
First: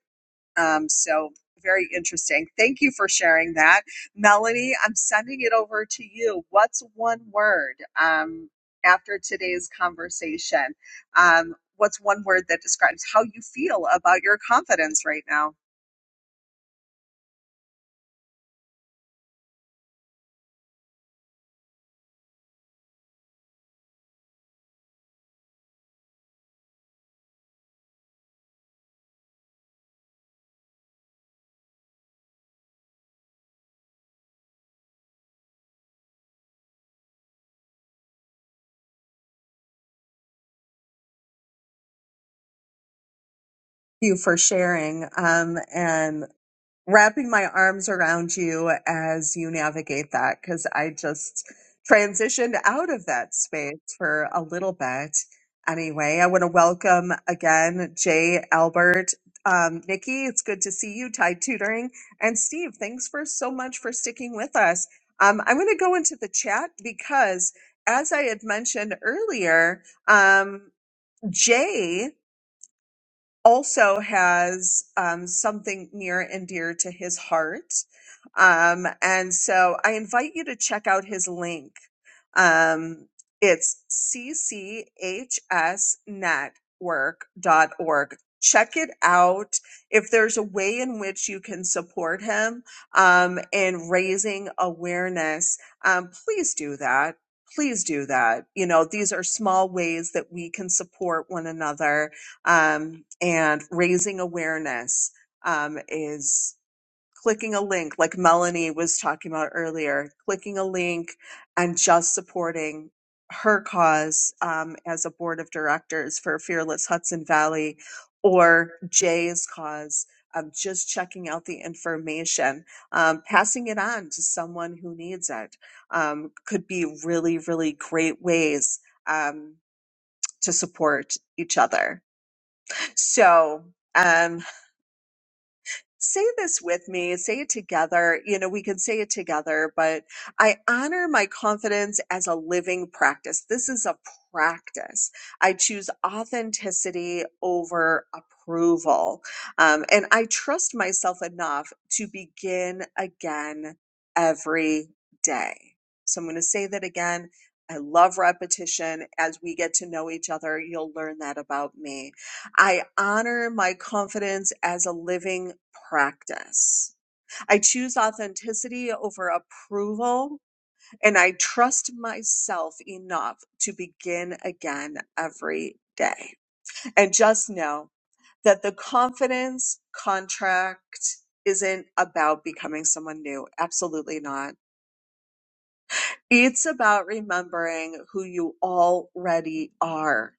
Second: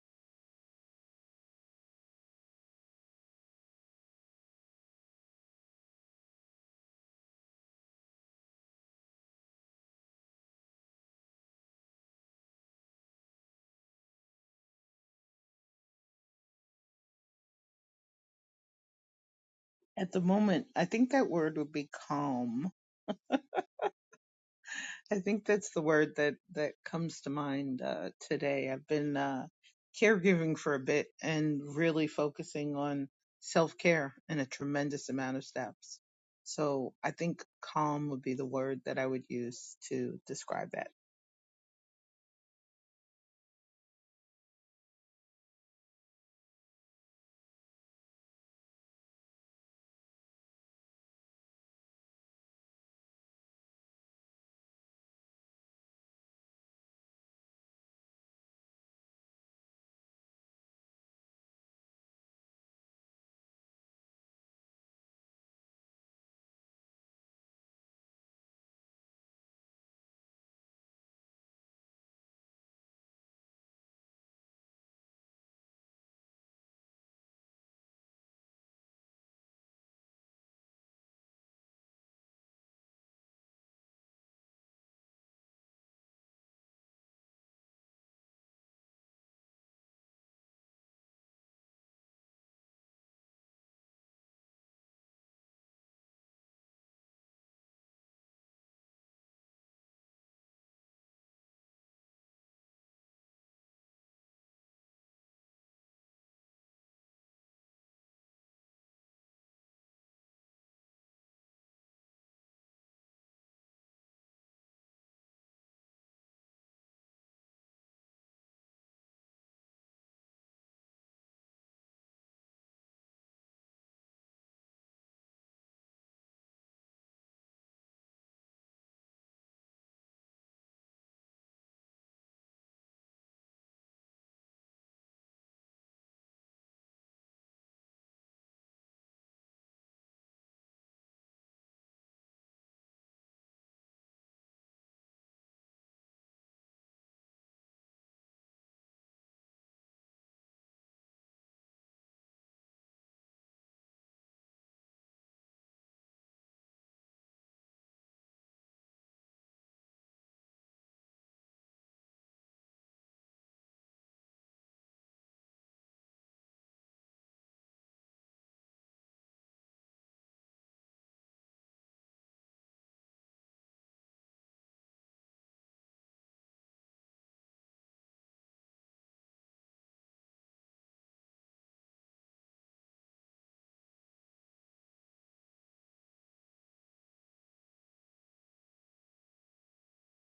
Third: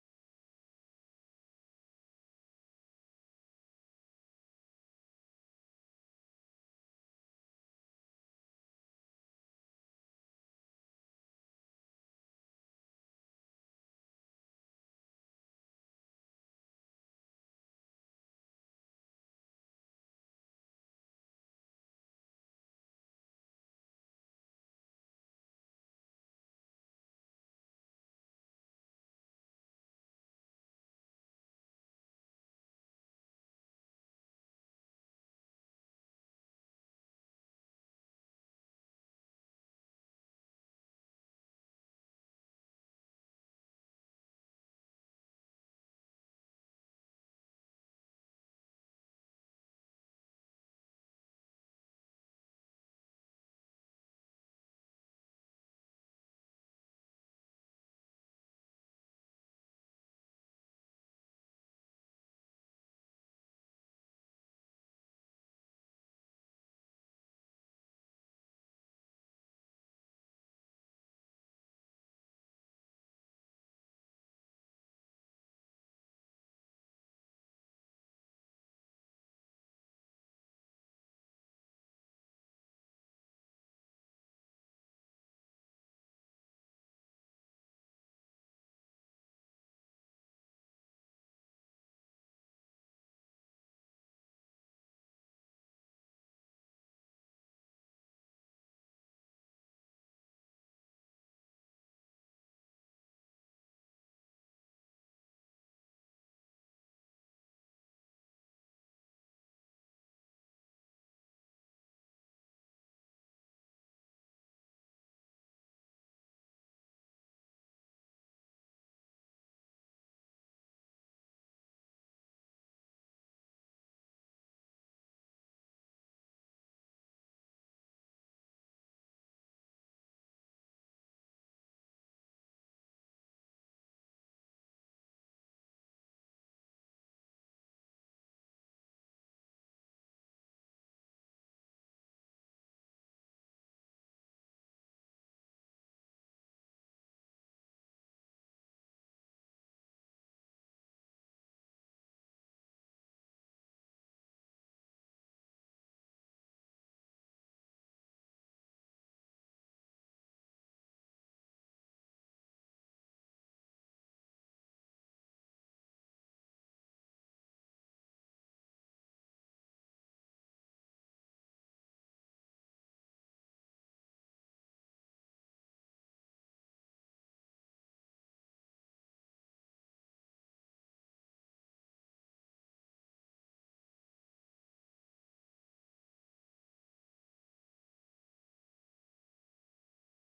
um, so very interesting. Thank you for sharing that. Melanie, I'm sending it over to you. What's one word um, after today's conversation? Um, what's one word that describes how you feel about your confidence right now? At the moment, I think that word would be calm I think that's the word that that comes to mind uh, today. I've been uh, caregiving for a bit and really focusing on self care in a tremendous amount of steps. So I think calm would be the word that I would use to describe that. Thank you for sharing. Um, and wrapping my arms around you as you navigate that because I just transitioned out of that space for a little bit. Anyway, I want to welcome again Jay Albert. Um, Nikki, it's good to see you, Tide Tutoring. And Steve, thanks for so much for sticking with us. Um, I'm going to go into the chat because, as I had mentioned earlier, um, Jay also has um, something near and dear to his heart. Um, and so I invite you to check out his link. Um, it's c c h s network dot org. Check it out. If there's a way in which you can support him um, in raising awareness, um, please do that. Please do that. You know, these are small ways that we can support one another um, and raising awareness um, is clicking a link like melanie was talking about earlier clicking a link and just supporting her cause um, as a board of directors for fearless hudson valley or jay's cause um, just checking out the information um, passing it on to someone who needs it um, could be really really great ways um, to support each other so um, say this with me, say it together. You know, we can say it together, but I honor my confidence as a living practice. This is a practice. I choose authenticity over approval. Um, and I trust myself enough to begin again every day. So I'm going to say that again. I love repetition. As we get to know each other, you'll learn that about me. I honor my confidence as a living practice. I choose authenticity over approval, and I trust myself enough to begin again every day. And just know that the confidence contract isn't about becoming someone new. Absolutely not. It's about remembering who you already are.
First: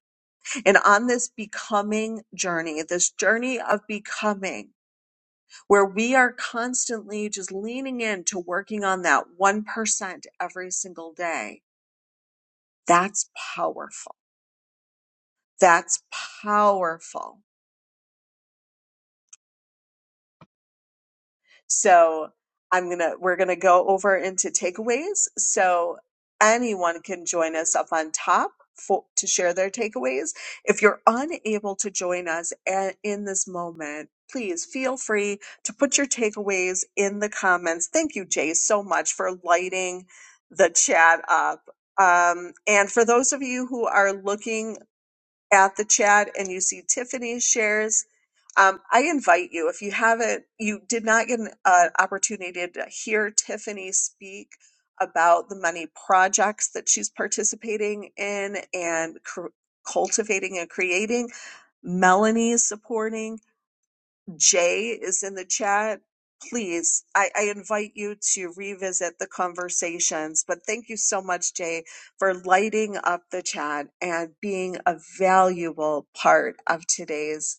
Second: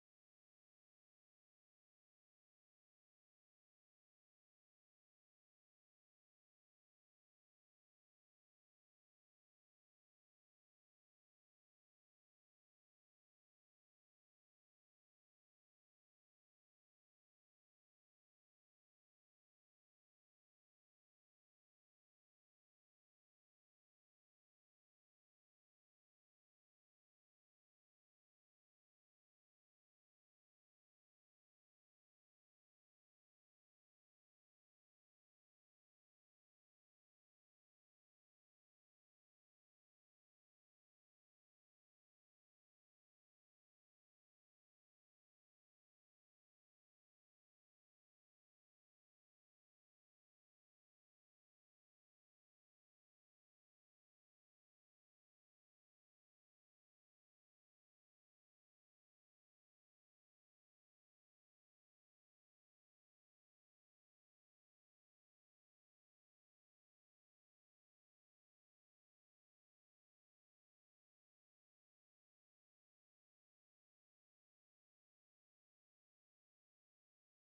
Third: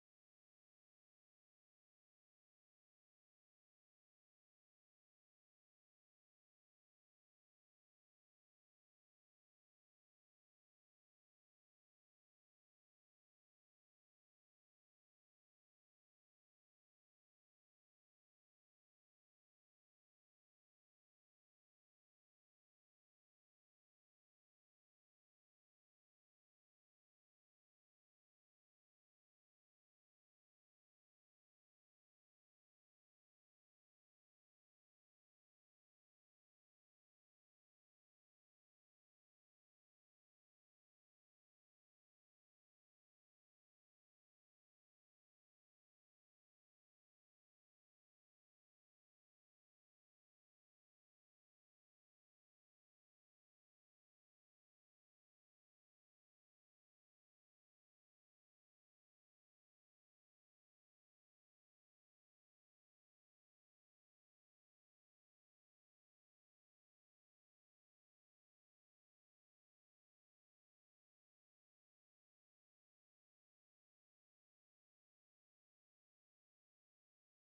And on this becoming journey, this journey of becoming, where we are constantly just leaning into working on that 1% every single day. That's powerful. That's powerful. So I'm gonna we're gonna go over into takeaways. So anyone can join us up on top for, to share their takeaways. If you're unable to join us a- in this moment, please feel free to put your takeaways in the comments. Thank you, Jay, so much for lighting the chat up. Um, and for those of you who are looking at the chat and you see Tiffany shares, um, I invite you, if you haven't, you did not get an uh, opportunity to hear Tiffany speak about the many projects that she's participating in and cr- cultivating and creating. Melanie is supporting. Jay is in the chat. Please, I, I invite you to revisit the conversations. But thank you so much, Jay, for lighting up the chat and being a valuable part of today's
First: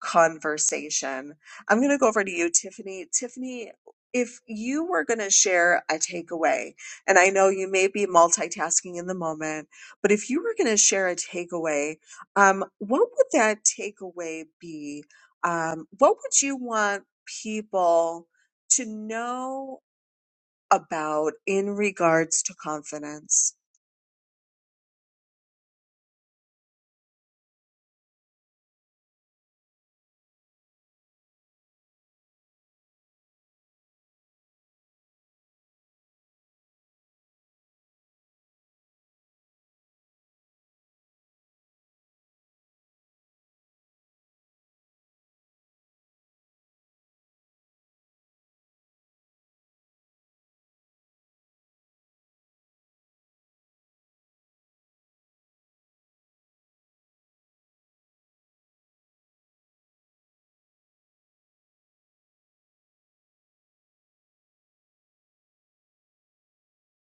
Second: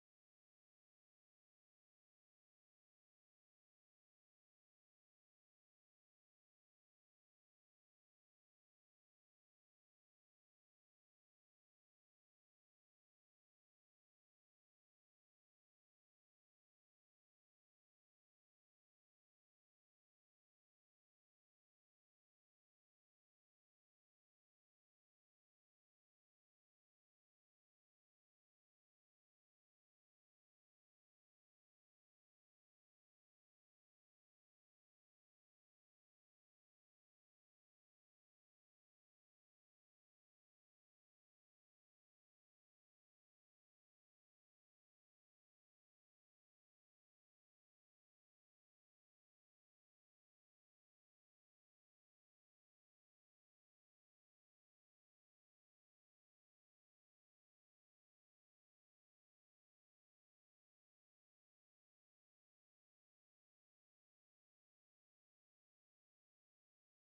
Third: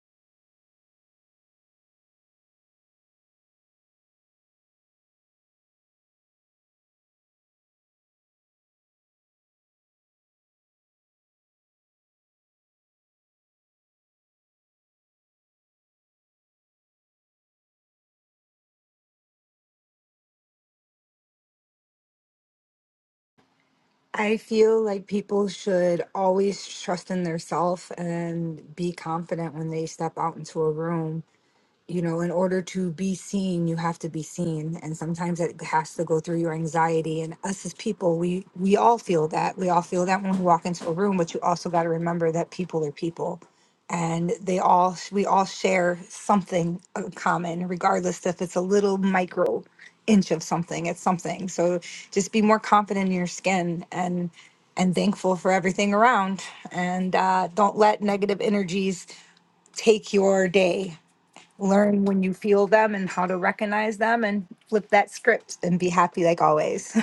conversation. I'm going to go over to you, Tiffany. Tiffany, if you were going to share a takeaway, and I know you may be multitasking in the moment, but if you were going to share a takeaway, um, what would that takeaway be? Um, what would you want people to know about in regards to confidence? I feel like people should always trust in their self and be confident when they step out into a room you know in order to be seen you have to be seen and sometimes it has to go through your anxiety and us as people we we all feel that we all feel that when we walk into a room but you also got to remember that people are people and they all we all share something in common regardless if it's a little micro inch of something it's something so just be more confident in your skin and and thankful for everything around and uh, don't let negative energies take your day learn when you feel them and how to recognize them and flip that script and be happy like always.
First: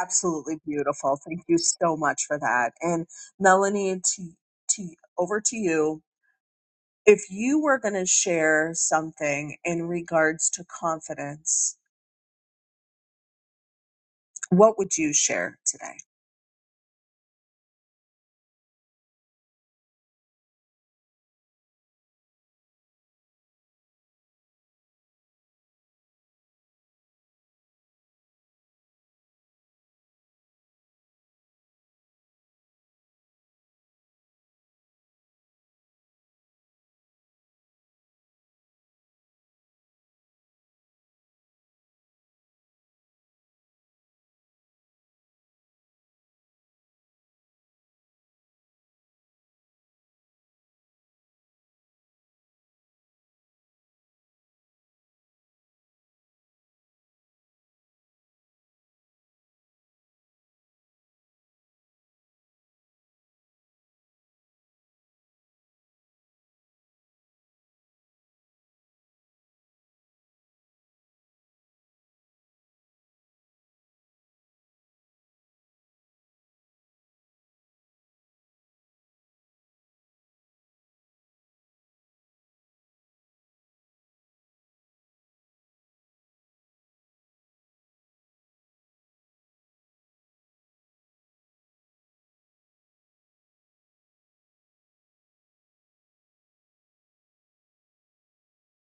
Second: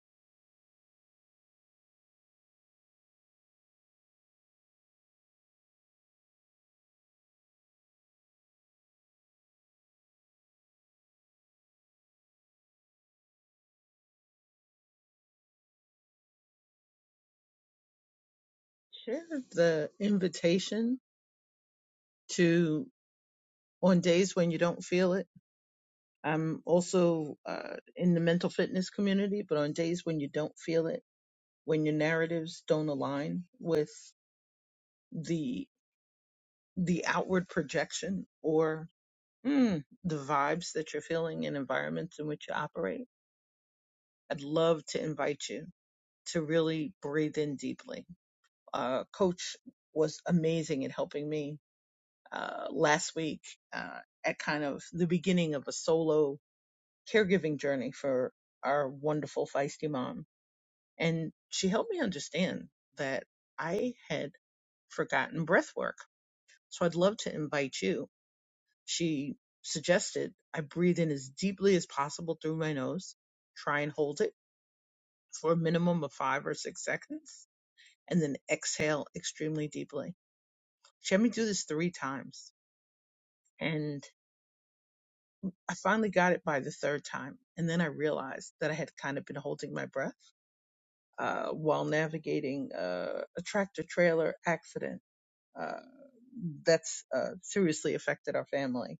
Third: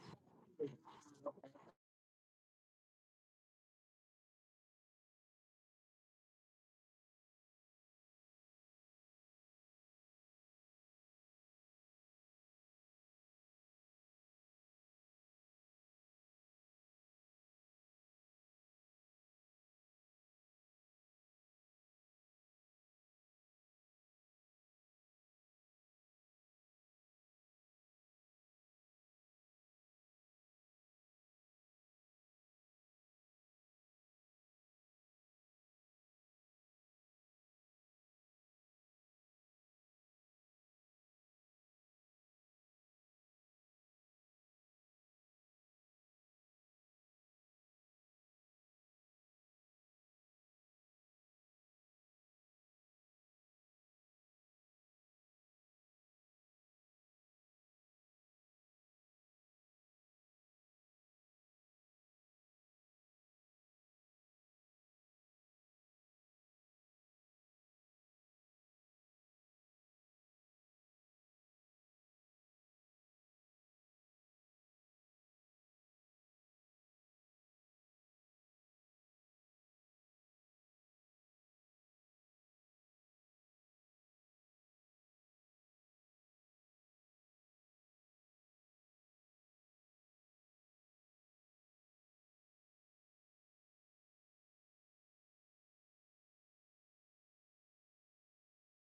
Absolutely beautiful. Thank you so much for that. And Melanie, to, to over to you. If you were going to share something in regards to confidence, what would you share today? Thank Sure. The invitation to on days when you don't feel it. I'm also uh, in the mental fitness community, but on days when you don't feel it, when your narratives don't align with the the outward projection or mm, the vibes that you're feeling in environments in which you operate, I'd love to invite you to really breathe in deeply. Uh, Coach was amazing at helping me uh, last week uh, at kind of the beginning of a solo caregiving journey for our wonderful feisty mom. And she helped me understand that I had forgotten breath work. So I'd love to invite you. She suggested I breathe in as deeply as possible through my nose, try and hold it for a minimum of five or six seconds, and then exhale extremely deeply. She had me do this three times. And I finally got it by the third time. And then I realized that I had kind of been holding my breath. uh, while navigating uh, a tractor trailer accident uh, that's uh, seriously affected our family.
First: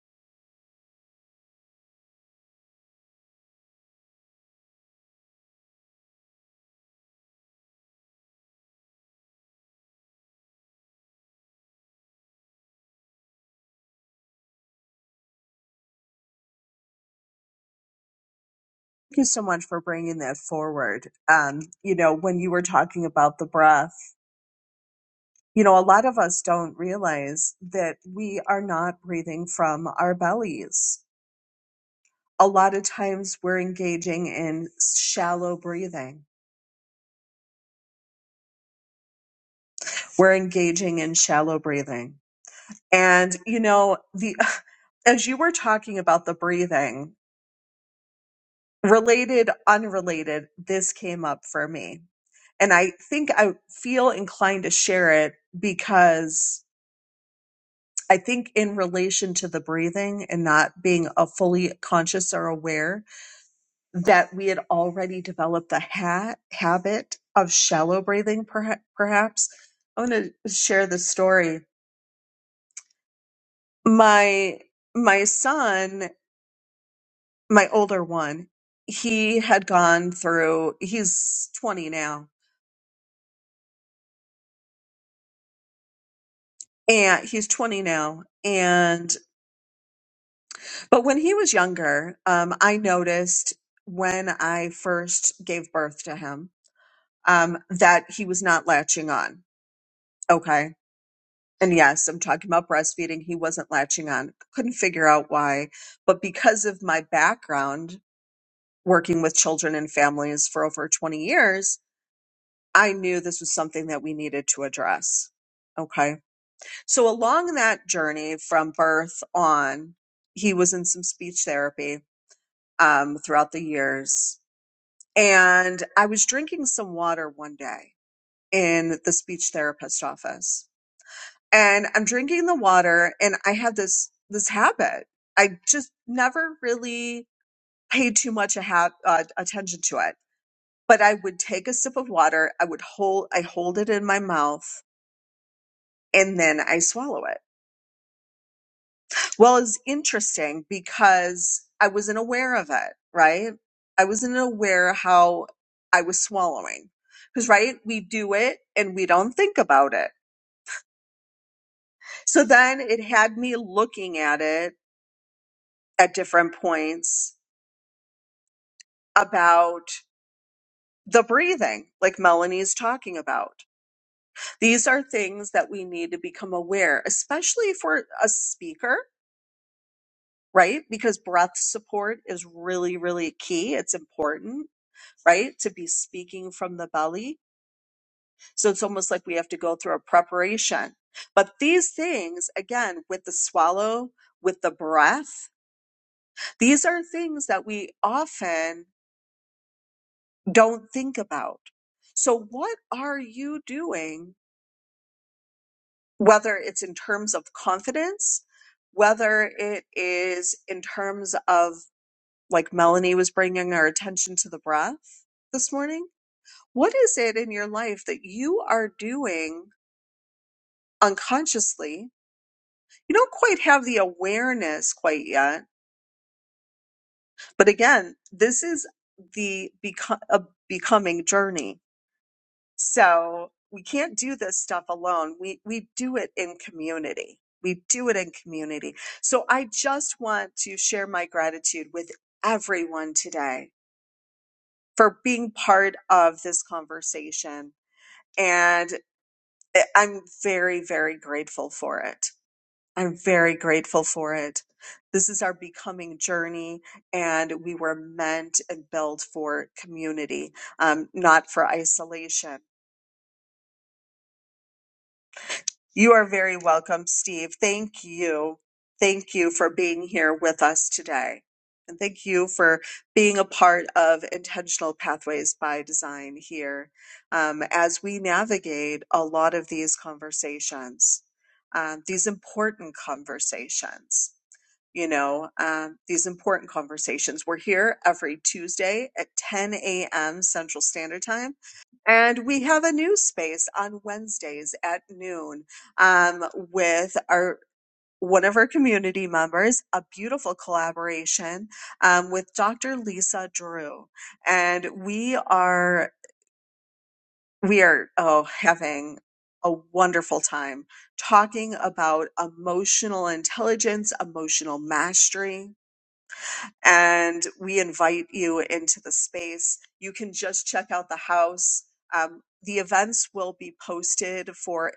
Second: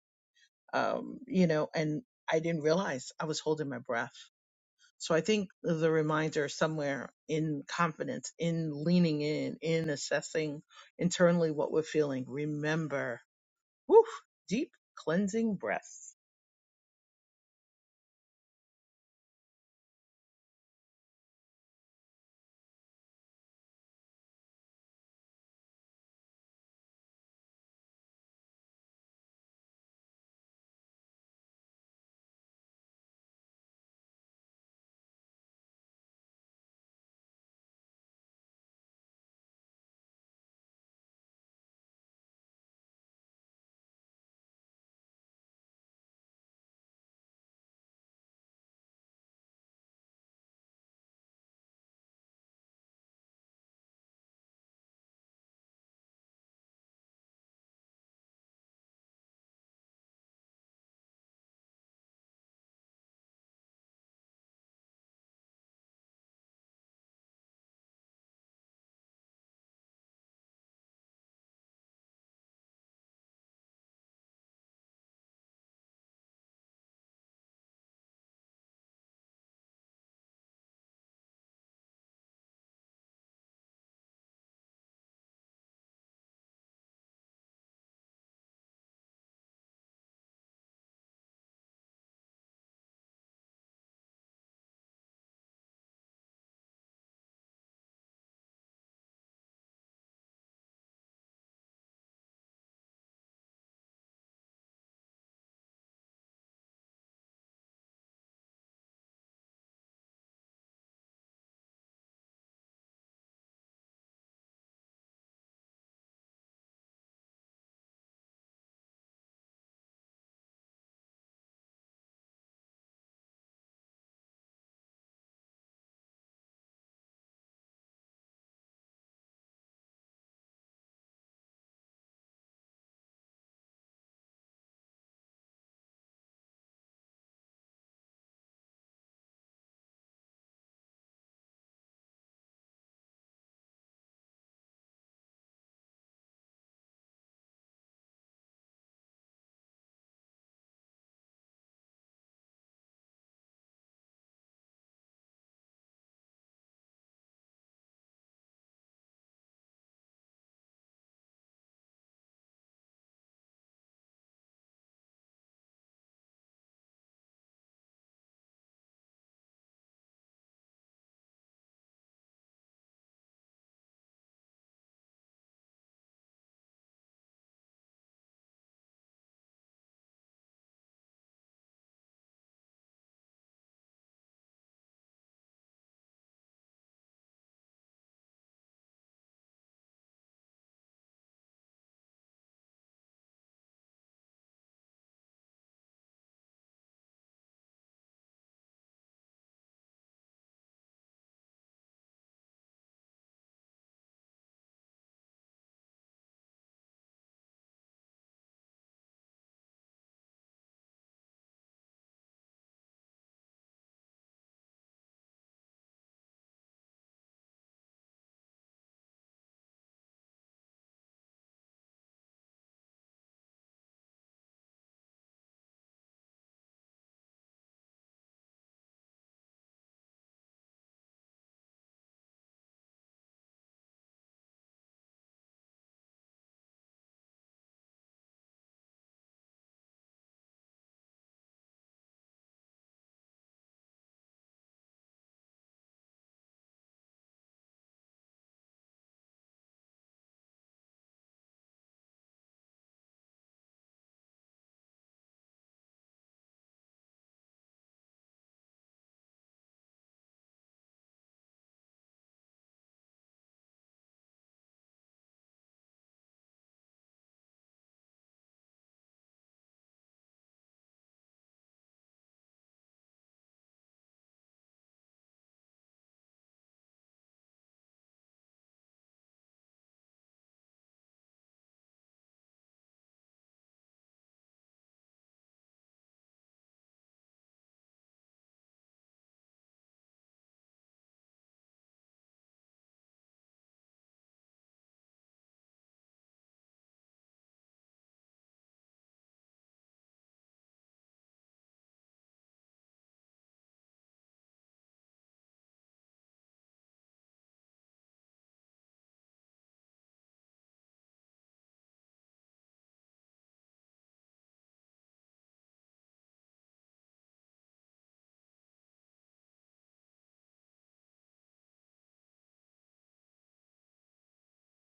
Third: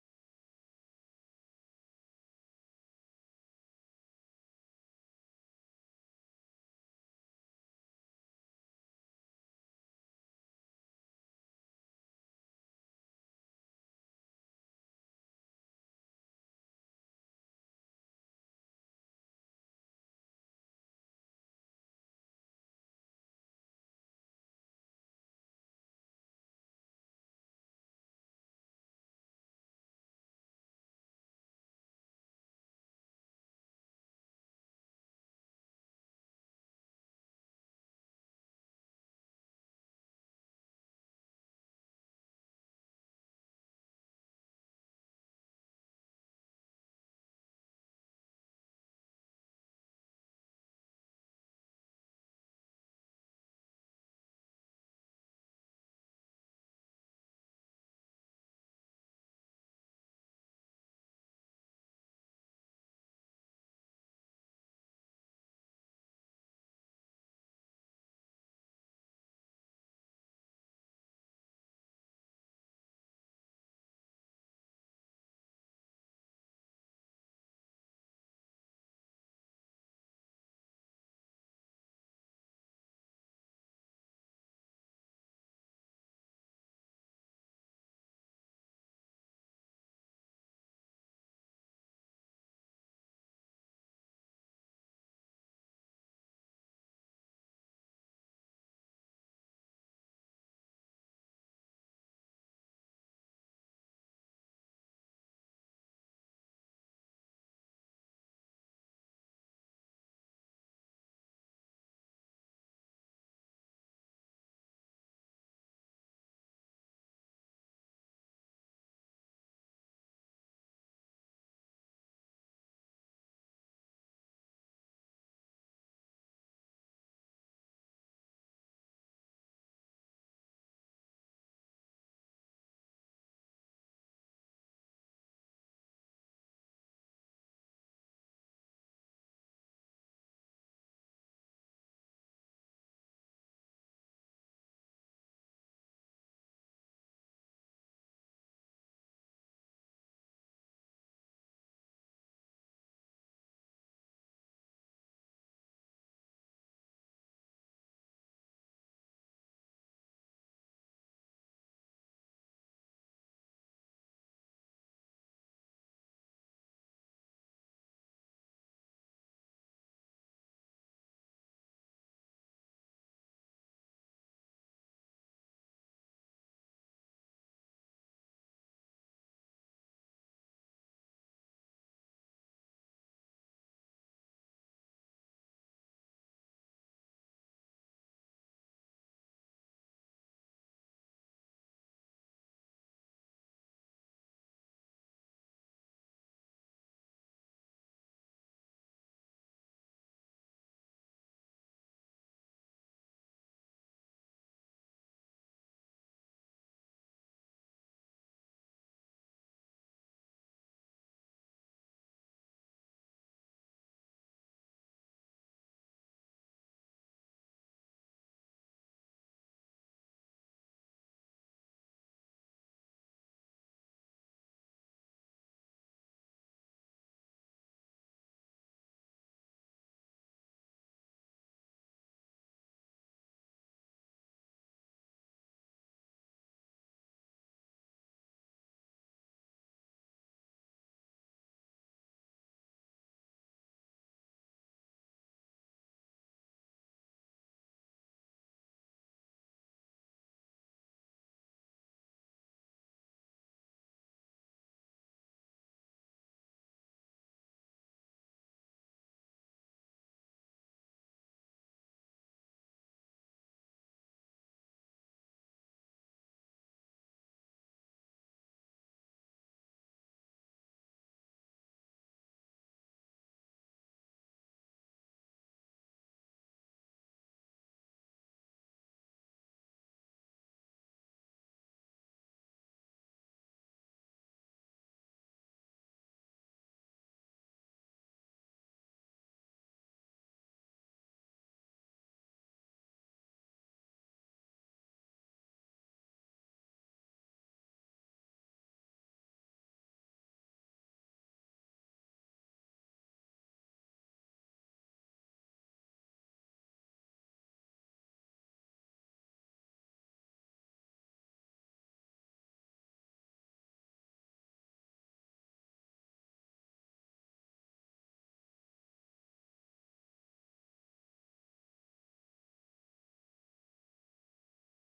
Um, you know, and I didn't realize I was holding my breath. So I think the reminder somewhere in confidence, in leaning in, in assessing internally what we're feeling. Remember, whew, deep cleansing breaths. you so much for bringing that forward. Um, you know, when you were talking about the breath, you know, a lot of us don't realize that we are not breathing from our bellies. A lot of times we're engaging in shallow breathing. We're engaging in shallow breathing. And, you know, the, [LAUGHS] as you were talking about the breathing, related, unrelated, this came up for me. And I think I feel inclined to share it because I think in relation to the breathing and not being a fully conscious or aware that we had already developed the ha- habit of shallow breathing perha- perhaps. I want to share the story. My my son, my older one, he had gone through he's 20 now and he's 20 now and but when he was younger um i noticed when i first gave birth to him um that he was not latching on okay and yes i'm talking about breastfeeding he wasn't latching on couldn't figure out why but because of my background working with children and families for over 20 years i knew this was something that we needed to address okay So along that journey from birth on, he was in some speech therapy um, throughout the years. And I was drinking some water one day in the speech therapist office. And I'm drinking the water and I have this this habit. I just never really paid too much a ha- uh, attention to it. But I would take a sip of water, I would hold I hold it in my mouth and then I swallow it Well, it's interesting because I wasn't aware of it, right? I wasn't aware how I was swallowing. Because, right, we do it and we don't think about it. So then it had me looking at it at different points about the breathing, like Melanie's talking about. These are things that we need to become aware, especially if we're a speaker, right? Because breath support is really, really key. It's important right? To be speaking from the belly. So it's almost like we have to go through a preparation. But these things, again, with the swallow, with the breath, these are things that we often don't think about. So what are you doing, whether it's in terms of confidence, whether it is in terms of like Melanie was bringing our attention to the breath this morning? What is it in your life that you are doing unconsciously. You don't quite have the awareness quite yet. But again, this is the beco- a becoming journey. So we can't do this stuff alone. We, we do it in community. We do it in community. So I just want to share my gratitude with everyone today for being part of this conversation. And I- I'm very, very grateful for it. I'm very grateful for it. This is our becoming journey, and we were meant and built for community, um, not for isolation. You are very welcome, Steve. Thank you. Thank you for being here with us today. And thank you for being a part of Intentional Pathways by Design here um, as we navigate a lot of these conversations, um, these important conversations. you know, um, these important conversations. We're here every Tuesday at 10 a.m. Central Standard Time. And we have a new space on Wednesdays at noon um, with our one of our community members, a beautiful collaboration um, with Dr. Lisa Drew. And we are we are oh having a wonderful time talking about emotional intelligence, emotional mastery, and we invite you into the space. You can just check out the house. Um, the events will be posted for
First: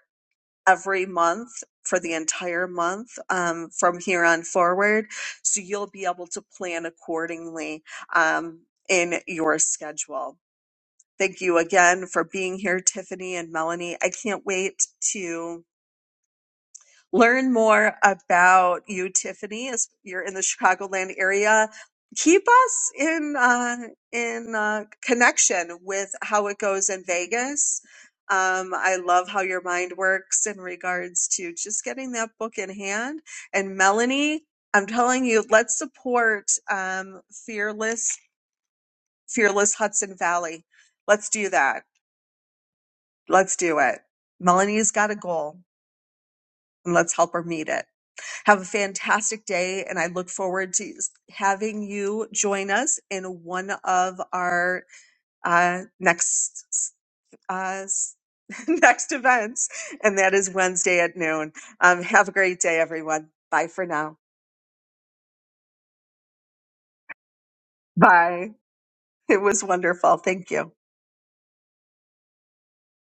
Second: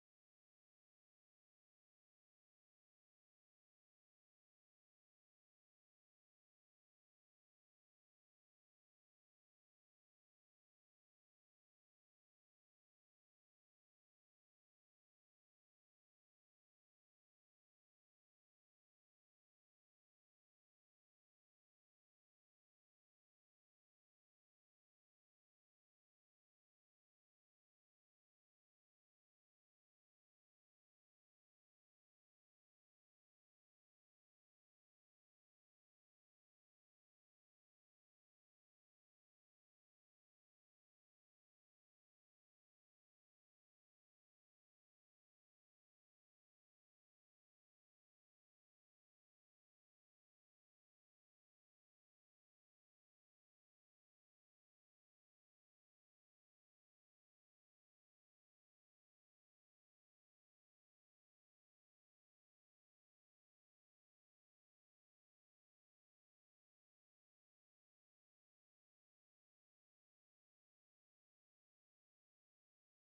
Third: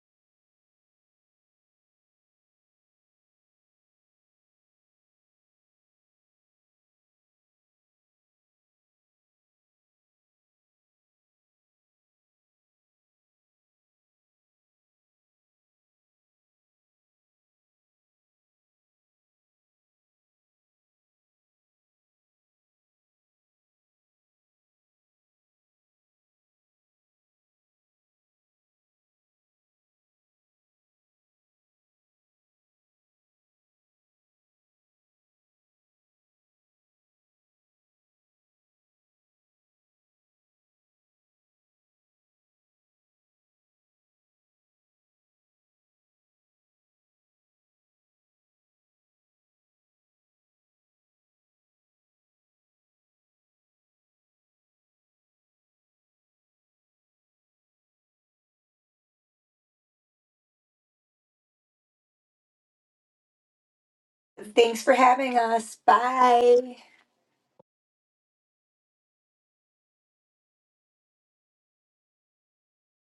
every month for the entire month um, from here on forward. So you'll be able to plan accordingly um, in your schedule. Thank you again for being here, Tiffany and Melanie. I can't wait to learn more about you, Tiffany, as you're in the Chicagoland area. Keep us in uh, in uh, connection with how it goes in Vegas. Um, I love how your mind works in regards to just getting that book in hand. And Melanie, I'm telling you, let's support um, Fearless Fearless Hudson Valley. Let's do that. Let's do it. Melanie's got a goal, and let's help her meet it. Have a fantastic day, and I look forward to having you join us in one of our uh, next uh, [LAUGHS] next events, and that is Wednesday at noon. Um, have a great day, everyone. Bye for now. [LAUGHS] Thanks for having us. Bye. Bye. It was wonderful. Thank you.